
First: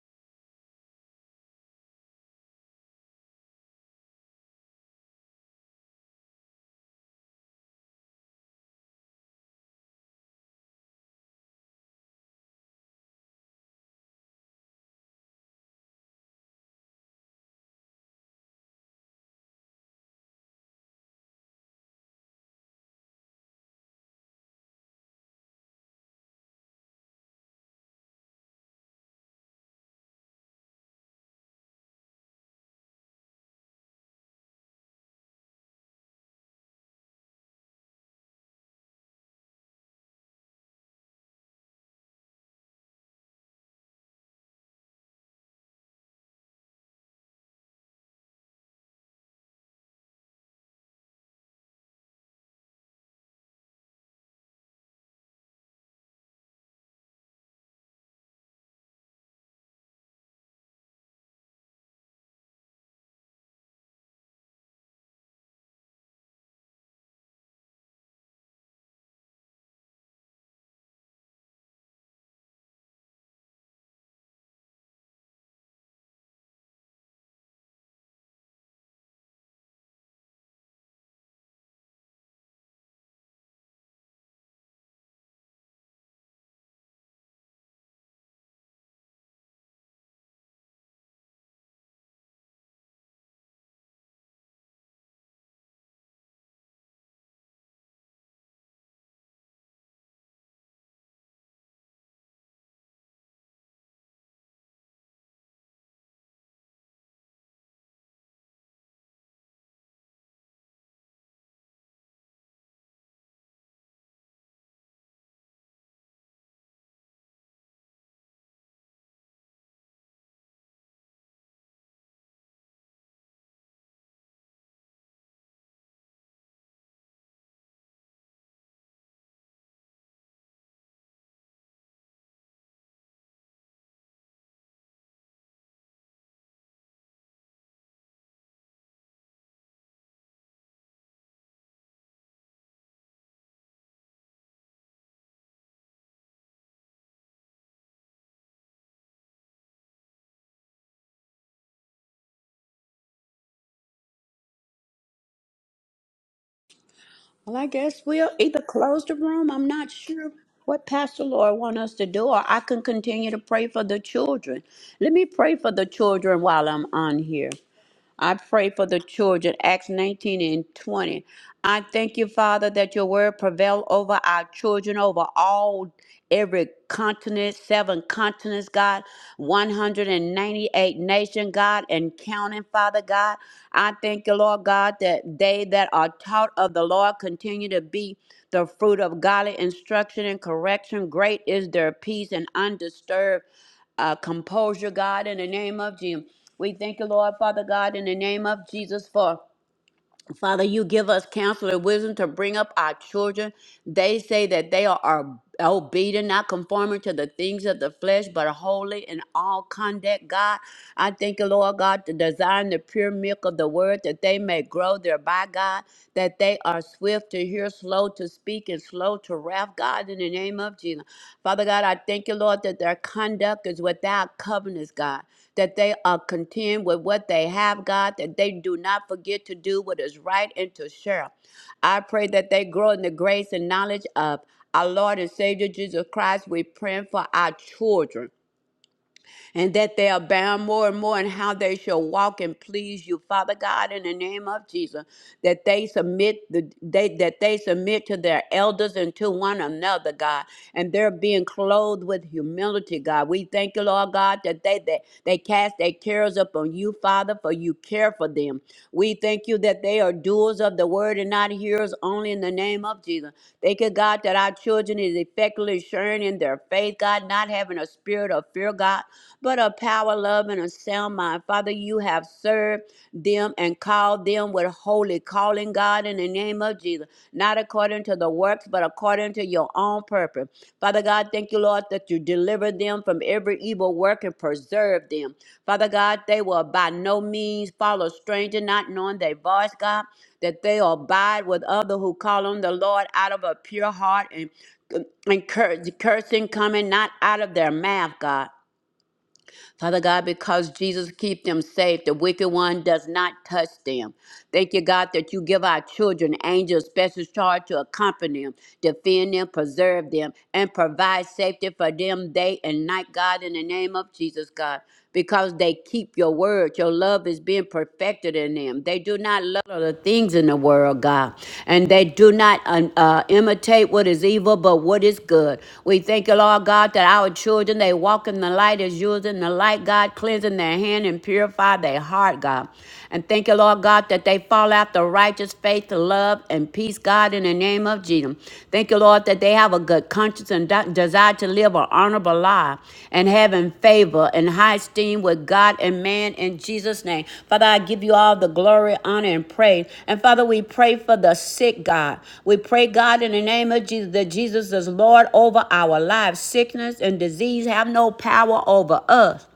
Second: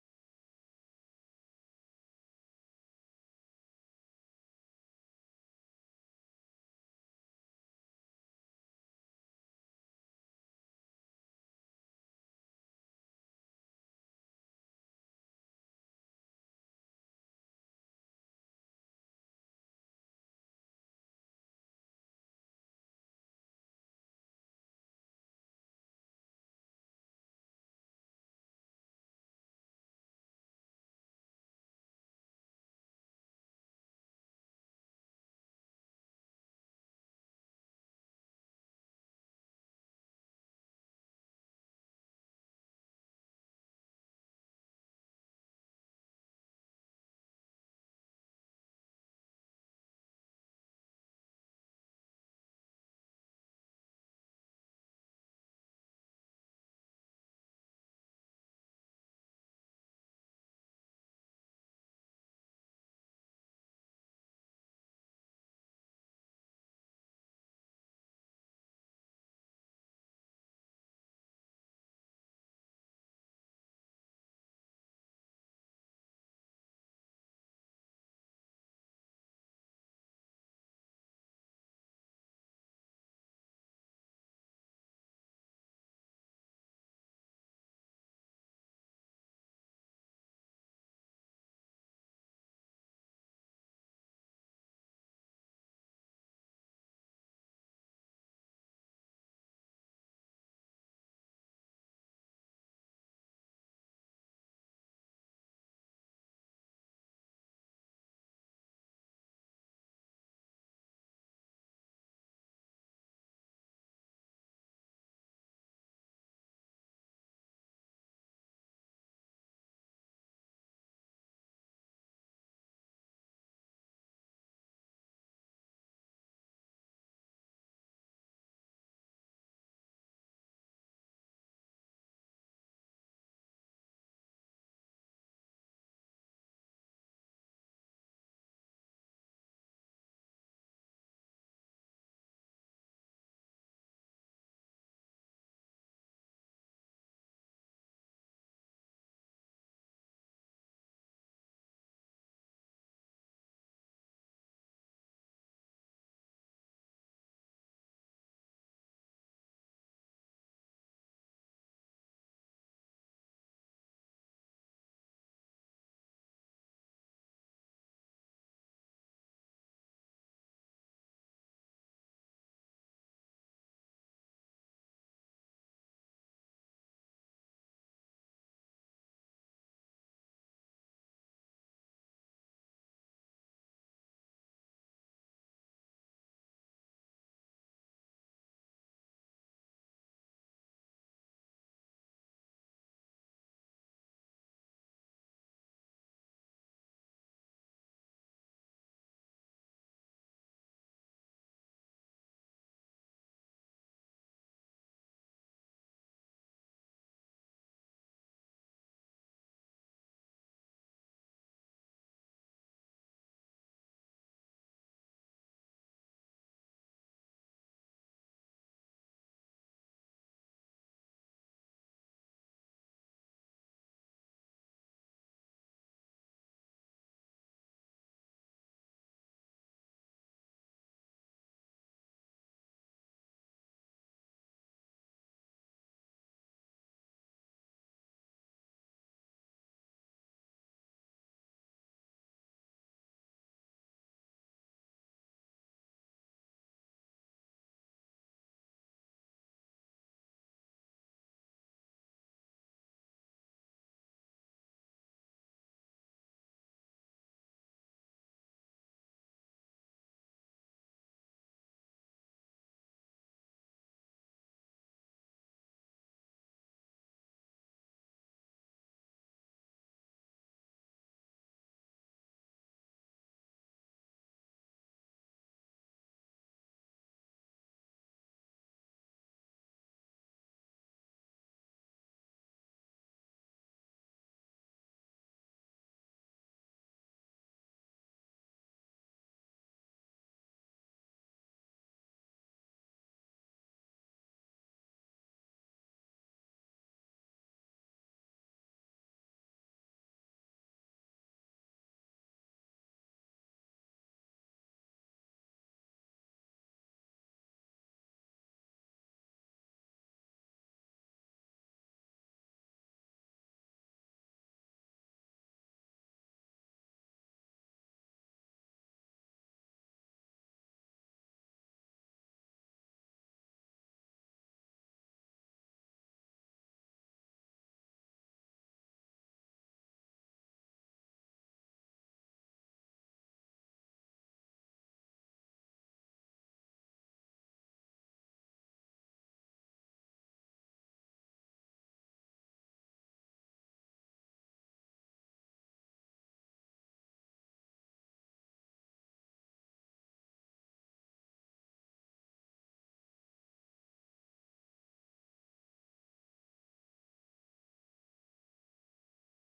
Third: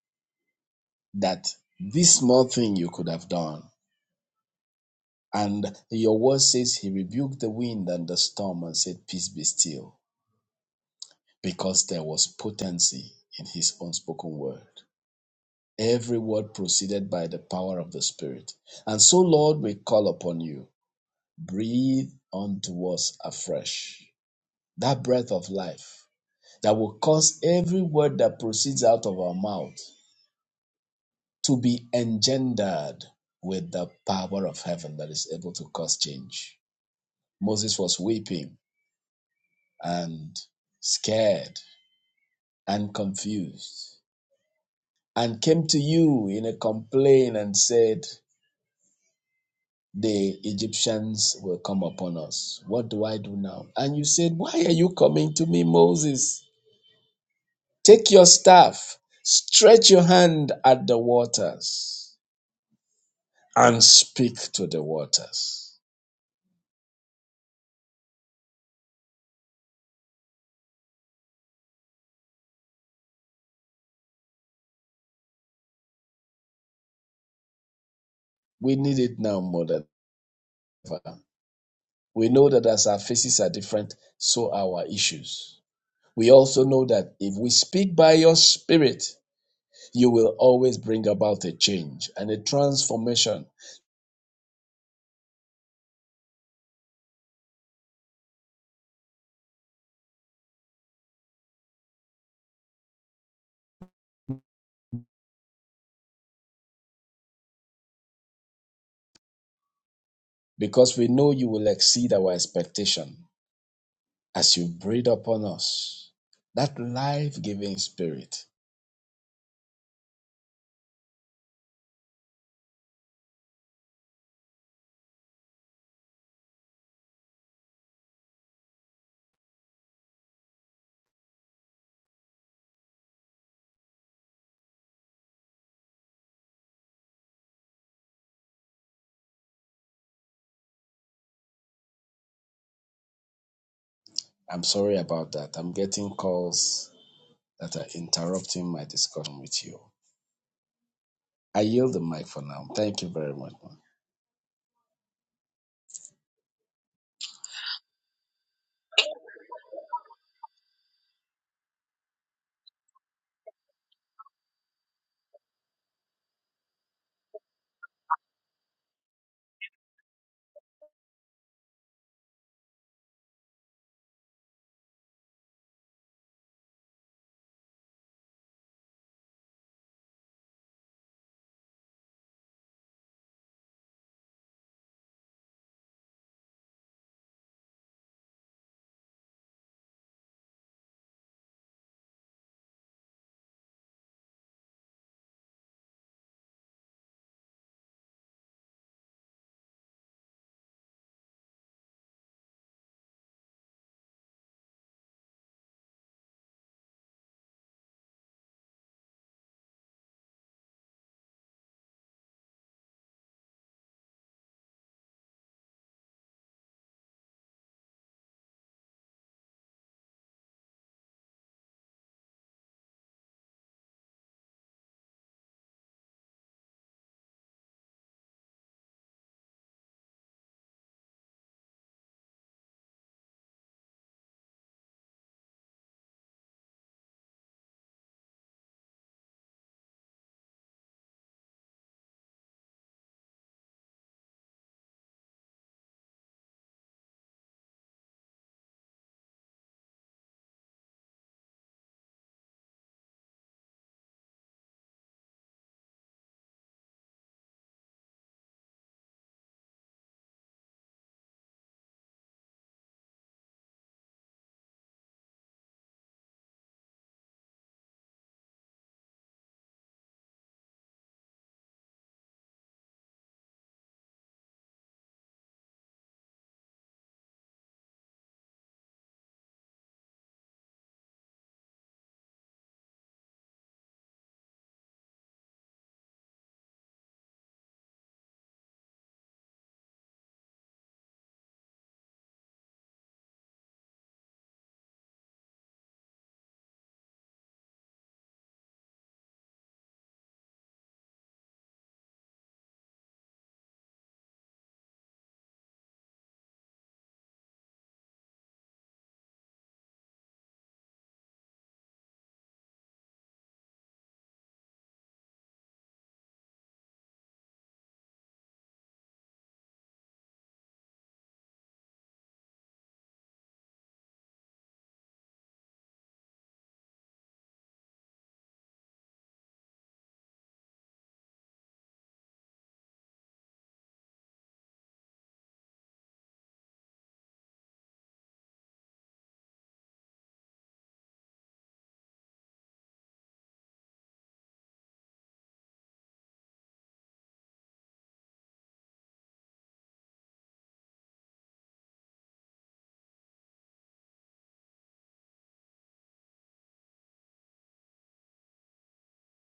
S3: That this small thing you could have done. And your word says he rebuked the wind and the storm and said, Peace be still, because there was potency in his unspoken word. Every word proceeded by the power of the Spirit. And so, Lord, we call upon you. Breathe unto us afresh that breath of life that will cause every word that proceeds out of our mouth to be engendered with the power of heaven that is able to cause change. Moses was weeping and scared and confused and came to you in a complaint and said, The Egyptians will come upon us. What do I do now? And you said, Why are you coming to me, Moses? Take your staff, stretch your hand at the waters, and speak to the waters. We need it now more than ever. We know that as our faces are different, so are our issues. We also know that if we speak by your spirit, you will always bring about a change and a transformation because we know you will exceed our expectation as you breathe upon us that life giving spirit. I'm sorry about that. I'm getting calls that are interrupting my discussion with you. I yield the mic for now. Thank you very much.
S2: Well, I guess we'll either close the room. I'm not sure what Pastor Laura want us to do, or I can continue to pray for the children. Let me pray for the children while I'm on here. I pray for the children, Acts 19 and 20. I thank you, Father, that your word prevail over our children, over all, every continent, seven continents, God, 198 nation, God, and counting, Father God. I thank you, Lord God, that they that are taught of the Lord continue to be the fruit of godly instruction and correction. Great is their peace and undisturbed uh, composure, God, in the name of Jesus. We thank you, Lord, Father God, in the name of Jesus, for Father, you give us counsel and wisdom to bring up our children. They say that they are, are obedient, not conforming to the things of the flesh, but holy in all conduct, God. I thank you, Lord God, to design the pure milk of the word that they may grow thereby, God, that they are swift to hear, slow to speak, and slow to wrath, God, in the name of Jesus. Father God, I thank you, Lord, that their conduct is without covenants, God that they are content with what they have, God, that they do not forget to do what is right and to share. I pray that they grow in the grace and knowledge of our Lord and Savior Jesus Christ. We're praying for our children and that they abound more and more in how they shall walk and please you, Father God, in the name of Jesus, that they submit the they that they submit to their elders and to one another, God, and they're being clothed with humility, God. We thank you, Lord God, that they that they cast their cares upon you, Father, for you care for them. We thank you that they are doers of the word and not hearers only in the name of Jesus. Thank you, God, that our children is effectively sharing in their faith, God, not having a spirit of fear, God but of power, love, and a sound mind. Father, you have served them and called them with holy calling, God, in the name of Jesus, not according to the works, but according to your own purpose. Father God, thank you, Lord, that you deliver them from every evil work and preserve them. Father God, they will by no means follow stranger, not knowing their voice, God, that they abide with other who call on the Lord out of a pure heart and and cur- cursing coming not out of their mouth, God. Father God, because Jesus keep them safe. The wicked one does not touch them. Thank you, God, that you give our children angels special charge to accompany them, defend them, preserve them, and provide safety for them day and night, God, in the name of Jesus, God. Because they keep your word. Your love is being perfected in them. They do not love the things in the world, God. And they do not um, uh, imitate what is evil, but what is good. We thank you, Lord God, that our children, they walk in the light as yours in the light light, God, cleansing their hand and purify their heart, God. And thank you, Lord God, that they fall after righteous faith, love, and peace, God, in the name of Jesus. Thank you, Lord, that they have a good conscience and de- desire to live an honorable life and having favor and high esteem with God and man in Jesus' name. Father, I give you all the glory, honor, and praise. And Father, we pray for the sick, God. We pray, God, in the name of Jesus, that Jesus is Lord over our lives. Sickness and disease have no power over us.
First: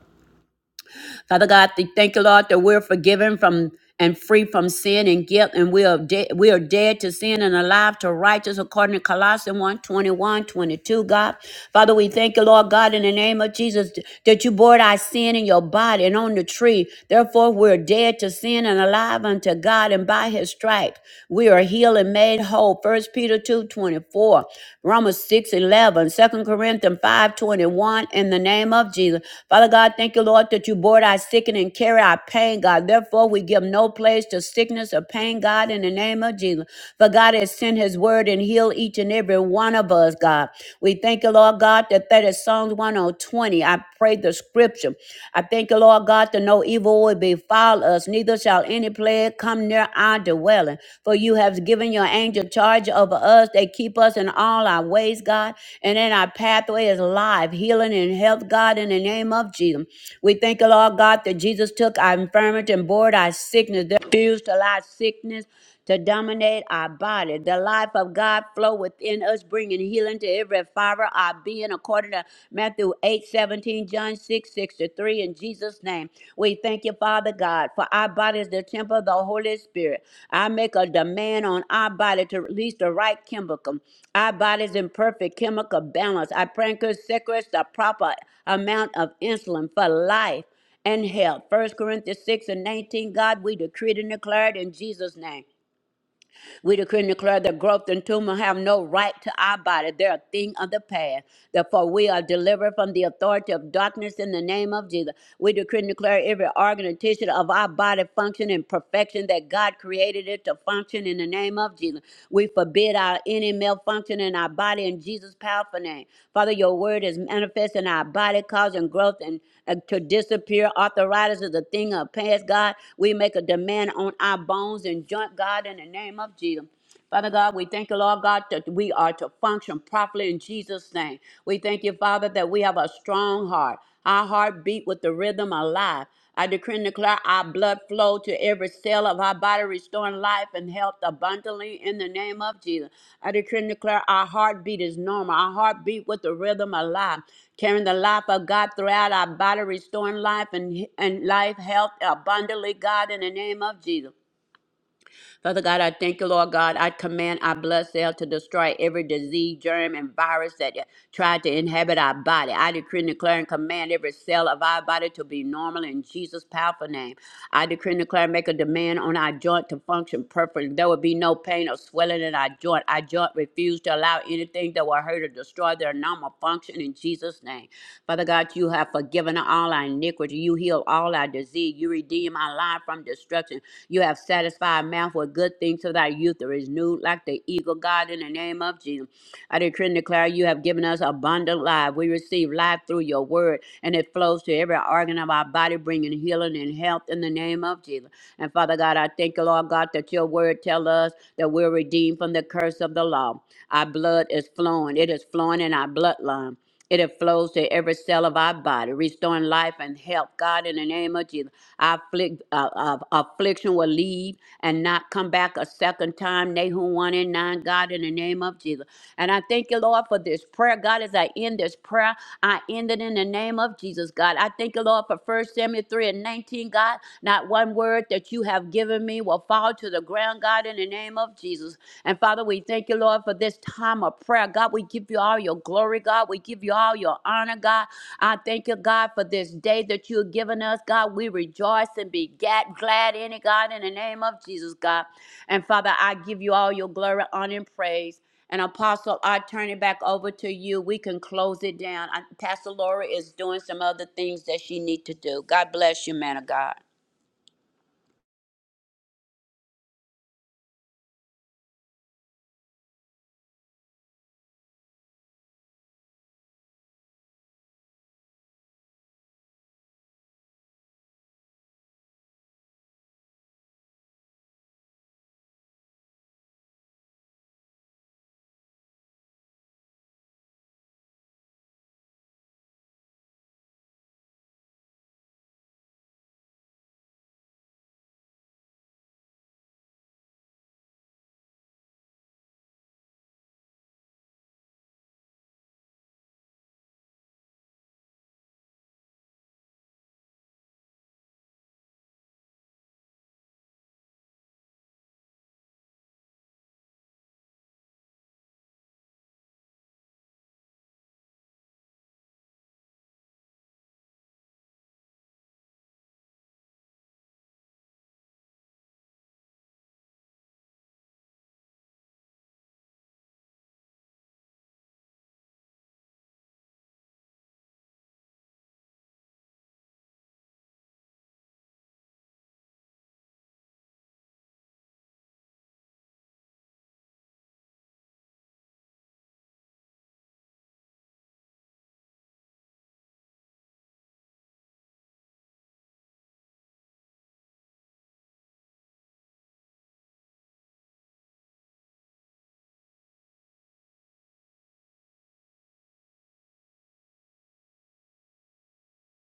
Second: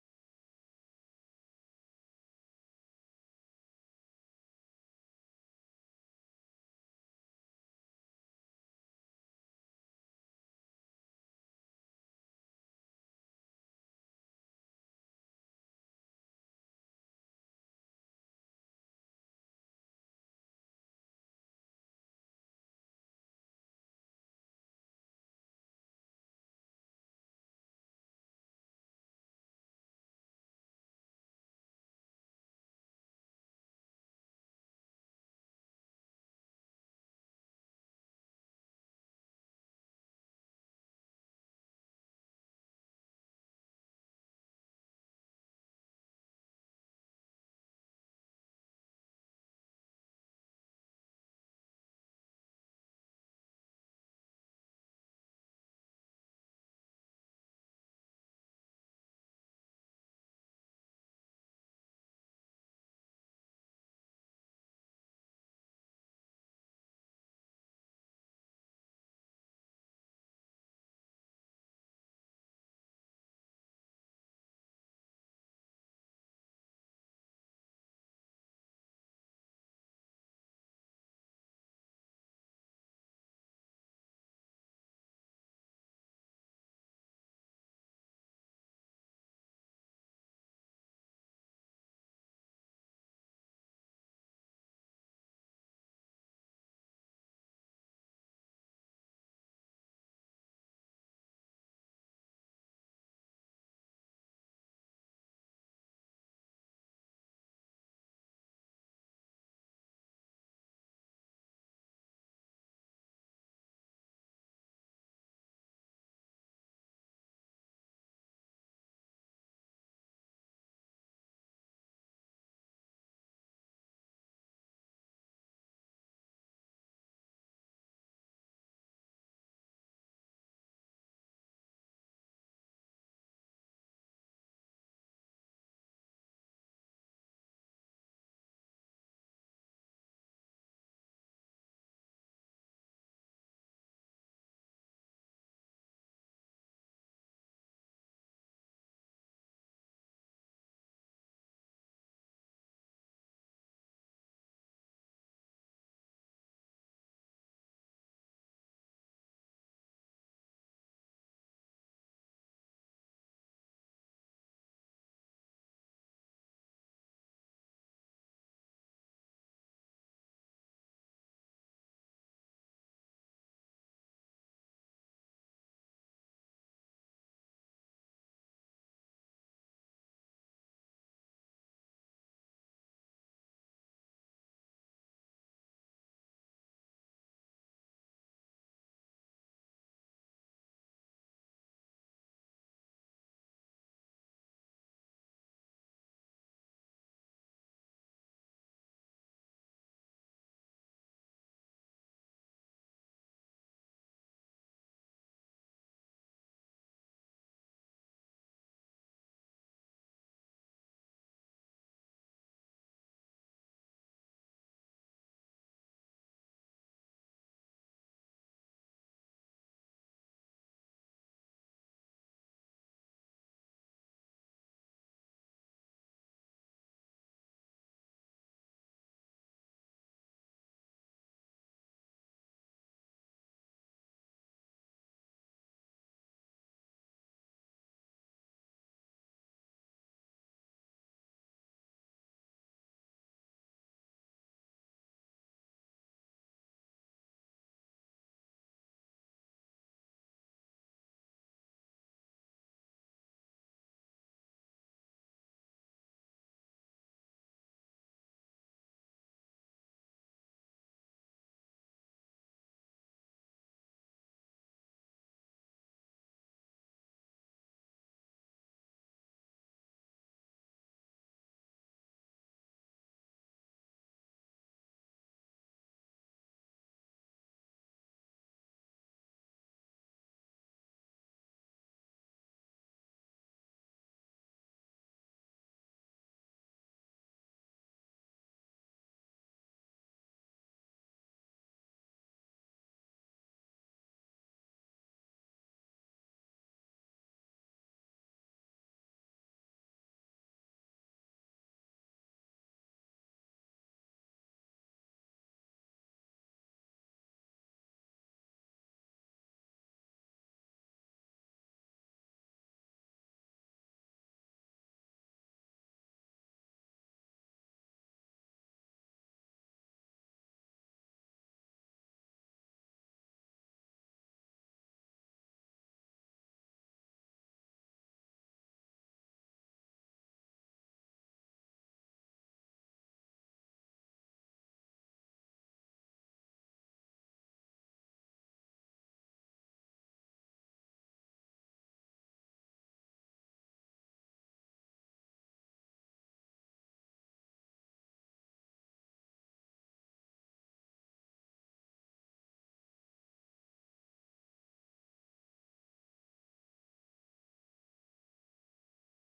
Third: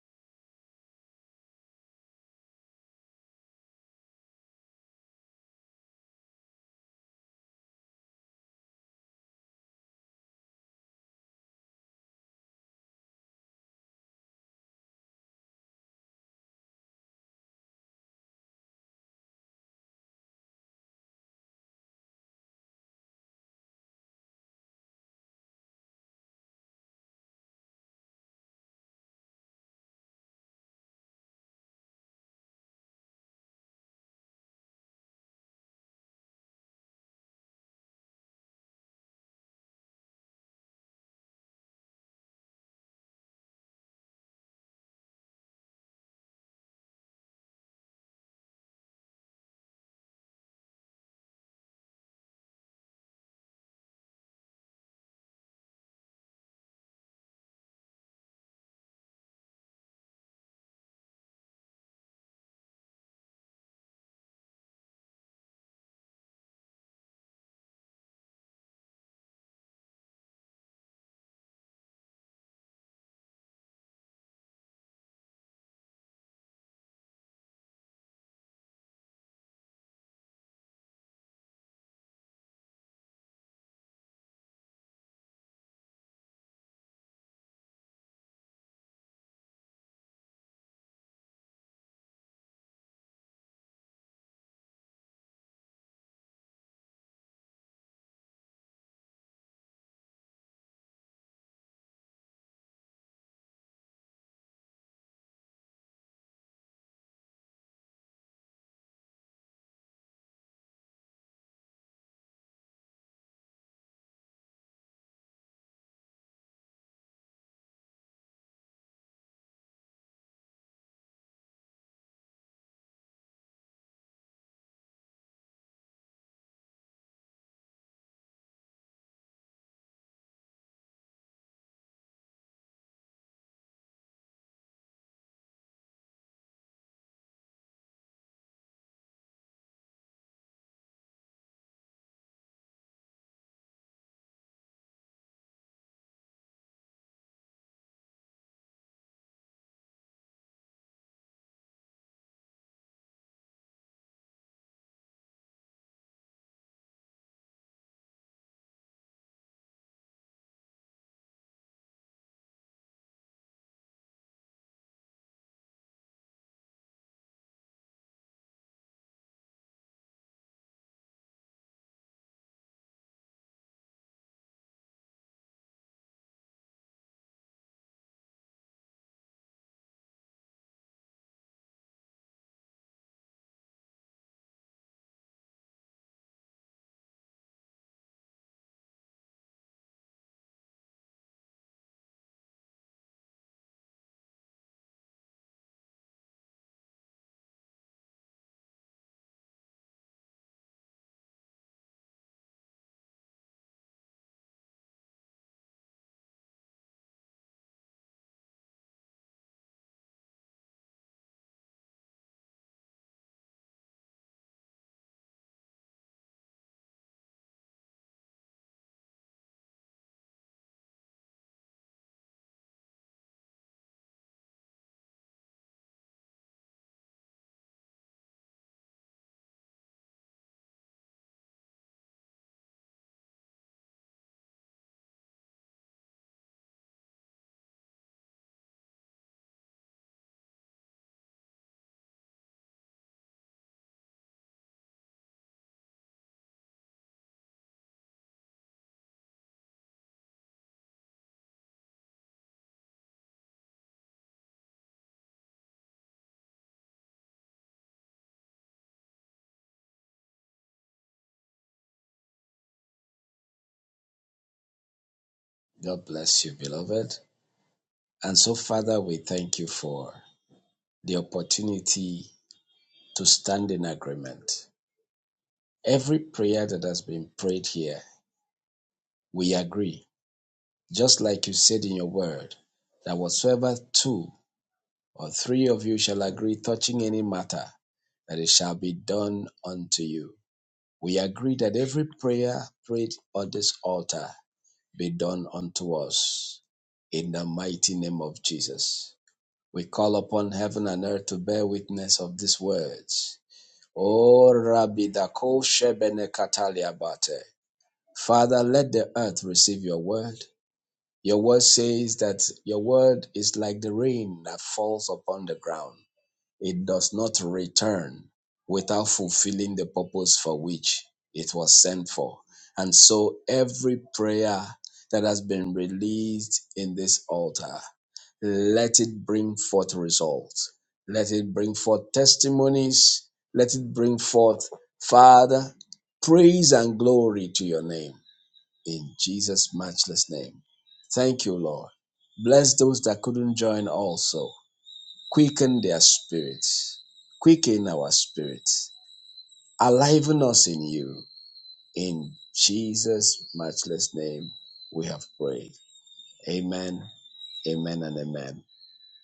S2: Father God, we thank you, Lord, that we're forgiven from and free from sin and guilt, and we are dead, we are dead to sin and alive to righteous, according to Colossians one twenty one twenty two. God. Father, we thank you, Lord God, in the name of Jesus, that you bore our sin in your body and on the tree. Therefore, we're dead to sin and alive unto God, and by his stripes we are healed and made whole. First Peter 2 24. Romans 6 11, Second Corinthians 5 21, in the name of Jesus. Father God, thank you, Lord, that you bore our sickness and carry our pain, God. Therefore, we give no place to sickness or pain, God, in the name of Jesus. For God has sent his word and healed each and every one of us, God. We thank you, Lord God, that that is Psalms 120. I pray the scripture. I thank you, Lord God, that no evil will befall us, neither neither shall any plague come near our dwelling. For you have given your angel charge over us. They keep us in all our ways, God. And in our pathway is life, healing, and health, God, in the name of Jesus. We thank you, Lord God, that Jesus took our infirmity and bore our sickness, They refused to lie sickness to dominate our body. The life of God flow within us, bringing healing to every fiber of our being, according to Matthew 8 17, John 6, 63, in Jesus' name. We thank you, Father God, for our body is the temple of the Holy Spirit. I make a demand on our body to release the right chemical. Our body's in perfect chemical balance. I pray and could secrets the proper amount of insulin for life and health. First Corinthians 6 and 19, God, we decree and declare it in Jesus' name. We decree and declare that growth and tumor have no right to our body. They're a thing of the past. Therefore, we are delivered from the authority of darkness in the name of Jesus. We decree and declare every organ and tissue of our body function in perfection that God created it to function in the name of name of Jesus. We forbid our any malfunction in our body in Jesus' powerful name. Father, your word is manifest in our body, causing growth and uh, to disappear. Arthritis is a thing of past, God. We make a demand on our bones and joint, God, in the name of Jesus. Father God, we thank you, Lord God, that we are to function properly in Jesus' name. We thank you, Father, that we have a strong heart. Our heart beat with the rhythm of life. I decree and declare our blood flow to every cell of our body, restoring life and health abundantly in the name of Jesus. I decree and declare our heartbeat is normal. Our heartbeat with the rhythm of life, carrying the life of God throughout our body, restoring life and, and life, health abundantly, God, in the name of Jesus. Father God, I thank you, Lord God. I command our blood cell to destroy every disease, germ, and virus that tried to inhabit our body. I decree and declare and command every cell of our body to be normal in Jesus' powerful name. I decree and declare and make a demand on our joint to function perfectly. There will be no pain or swelling in our joint. Our joint refuse to allow anything that will hurt or destroy their normal function in Jesus' name. Father God, you have forgiven all our iniquity. You heal all our disease. You redeem our life from destruction. You have satisfied mouth with good things so that youth are renewed like the eagle, God, in the name of Jesus. I decree and declare you have given us abundant life. We receive life through your word, and it flows to every organ of our body, bringing healing and health in the name of Jesus. And Father God, I thank you, Lord God, that your word tell us that we're redeemed from the curse of the law. Our blood is flowing. It is flowing in our bloodline. It flows to every cell of our body, restoring life and health. God, in the name of Jesus, our afflict, uh, uh, affliction will leave and not come back a second time. Nahum 1 and 9, God, in the name of Jesus. And I thank you, Lord, for this prayer. God, as I end this prayer, I end it in the name of Jesus, God. I thank you, Lord, for First Samuel 3 and 19, God. Not one word that you have given me will fall to the ground, God, in the name of Jesus. And Father, we thank you, Lord, for this time of prayer. God, we give you all your glory, God. We give you all your honor, God. I thank you, God, for this day that you have given us, God. We rejoice and be ga- glad in it, God, in the name of Jesus, God. And Father, I give you all your glory, honor, and praise. And Apostle, I turn it back over to you. We can close it down. I, Pastor Laura is doing some other things that she need to do. God bless you, man of God.
S3: God bless you, beloved. And so, Father, we thank you for the opportunity to stand in agreement. Every prayer that has been prayed here, we agree. Just like you said in your word, that whatsoever two or three of you shall agree touching any matter, that it shall be done unto you. We agree that every prayer prayed on this altar be done unto us in the mighty name of Jesus. We call upon heaven and earth to bear witness of these words O Rabbi Dako Shebene Katalia Bate. Father, let the earth receive your word. Your word says that your word is like the rain that falls upon the ground. It does not return without fulfilling the purpose for which it was sent for. And so every prayer that has been released in this altar, let it bring forth results. Let it bring forth testimonies. Let it bring forth, Father, praise and glory to your name in Jesus' matchless name. Thank you, Lord. Bless those that couldn't join also. Quicken their spirits. Quicken our spirits. Aliven us in you. In Jesus' matchless name, we have prayed. Amen, amen, and amen.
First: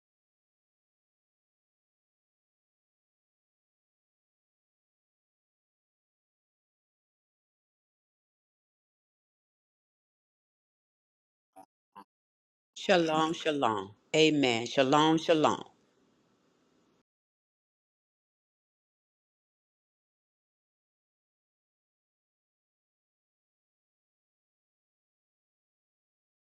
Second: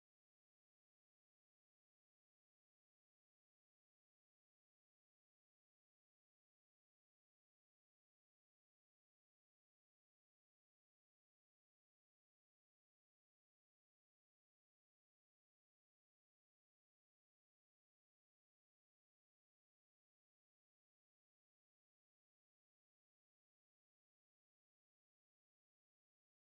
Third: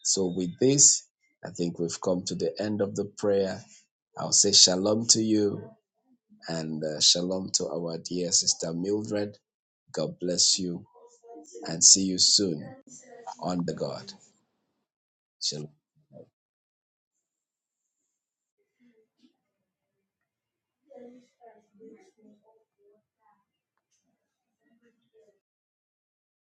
S3: So, with this, I think we've come to the end of the prayer. I'll say shalom to you and uh, shalom to our dear sister Mildred. God bless you and see you soon
S2: Shalom,
S3: on the
S2: shalom.
S3: God.
S2: Amen. Shalom, shalom.
S3: Shalom.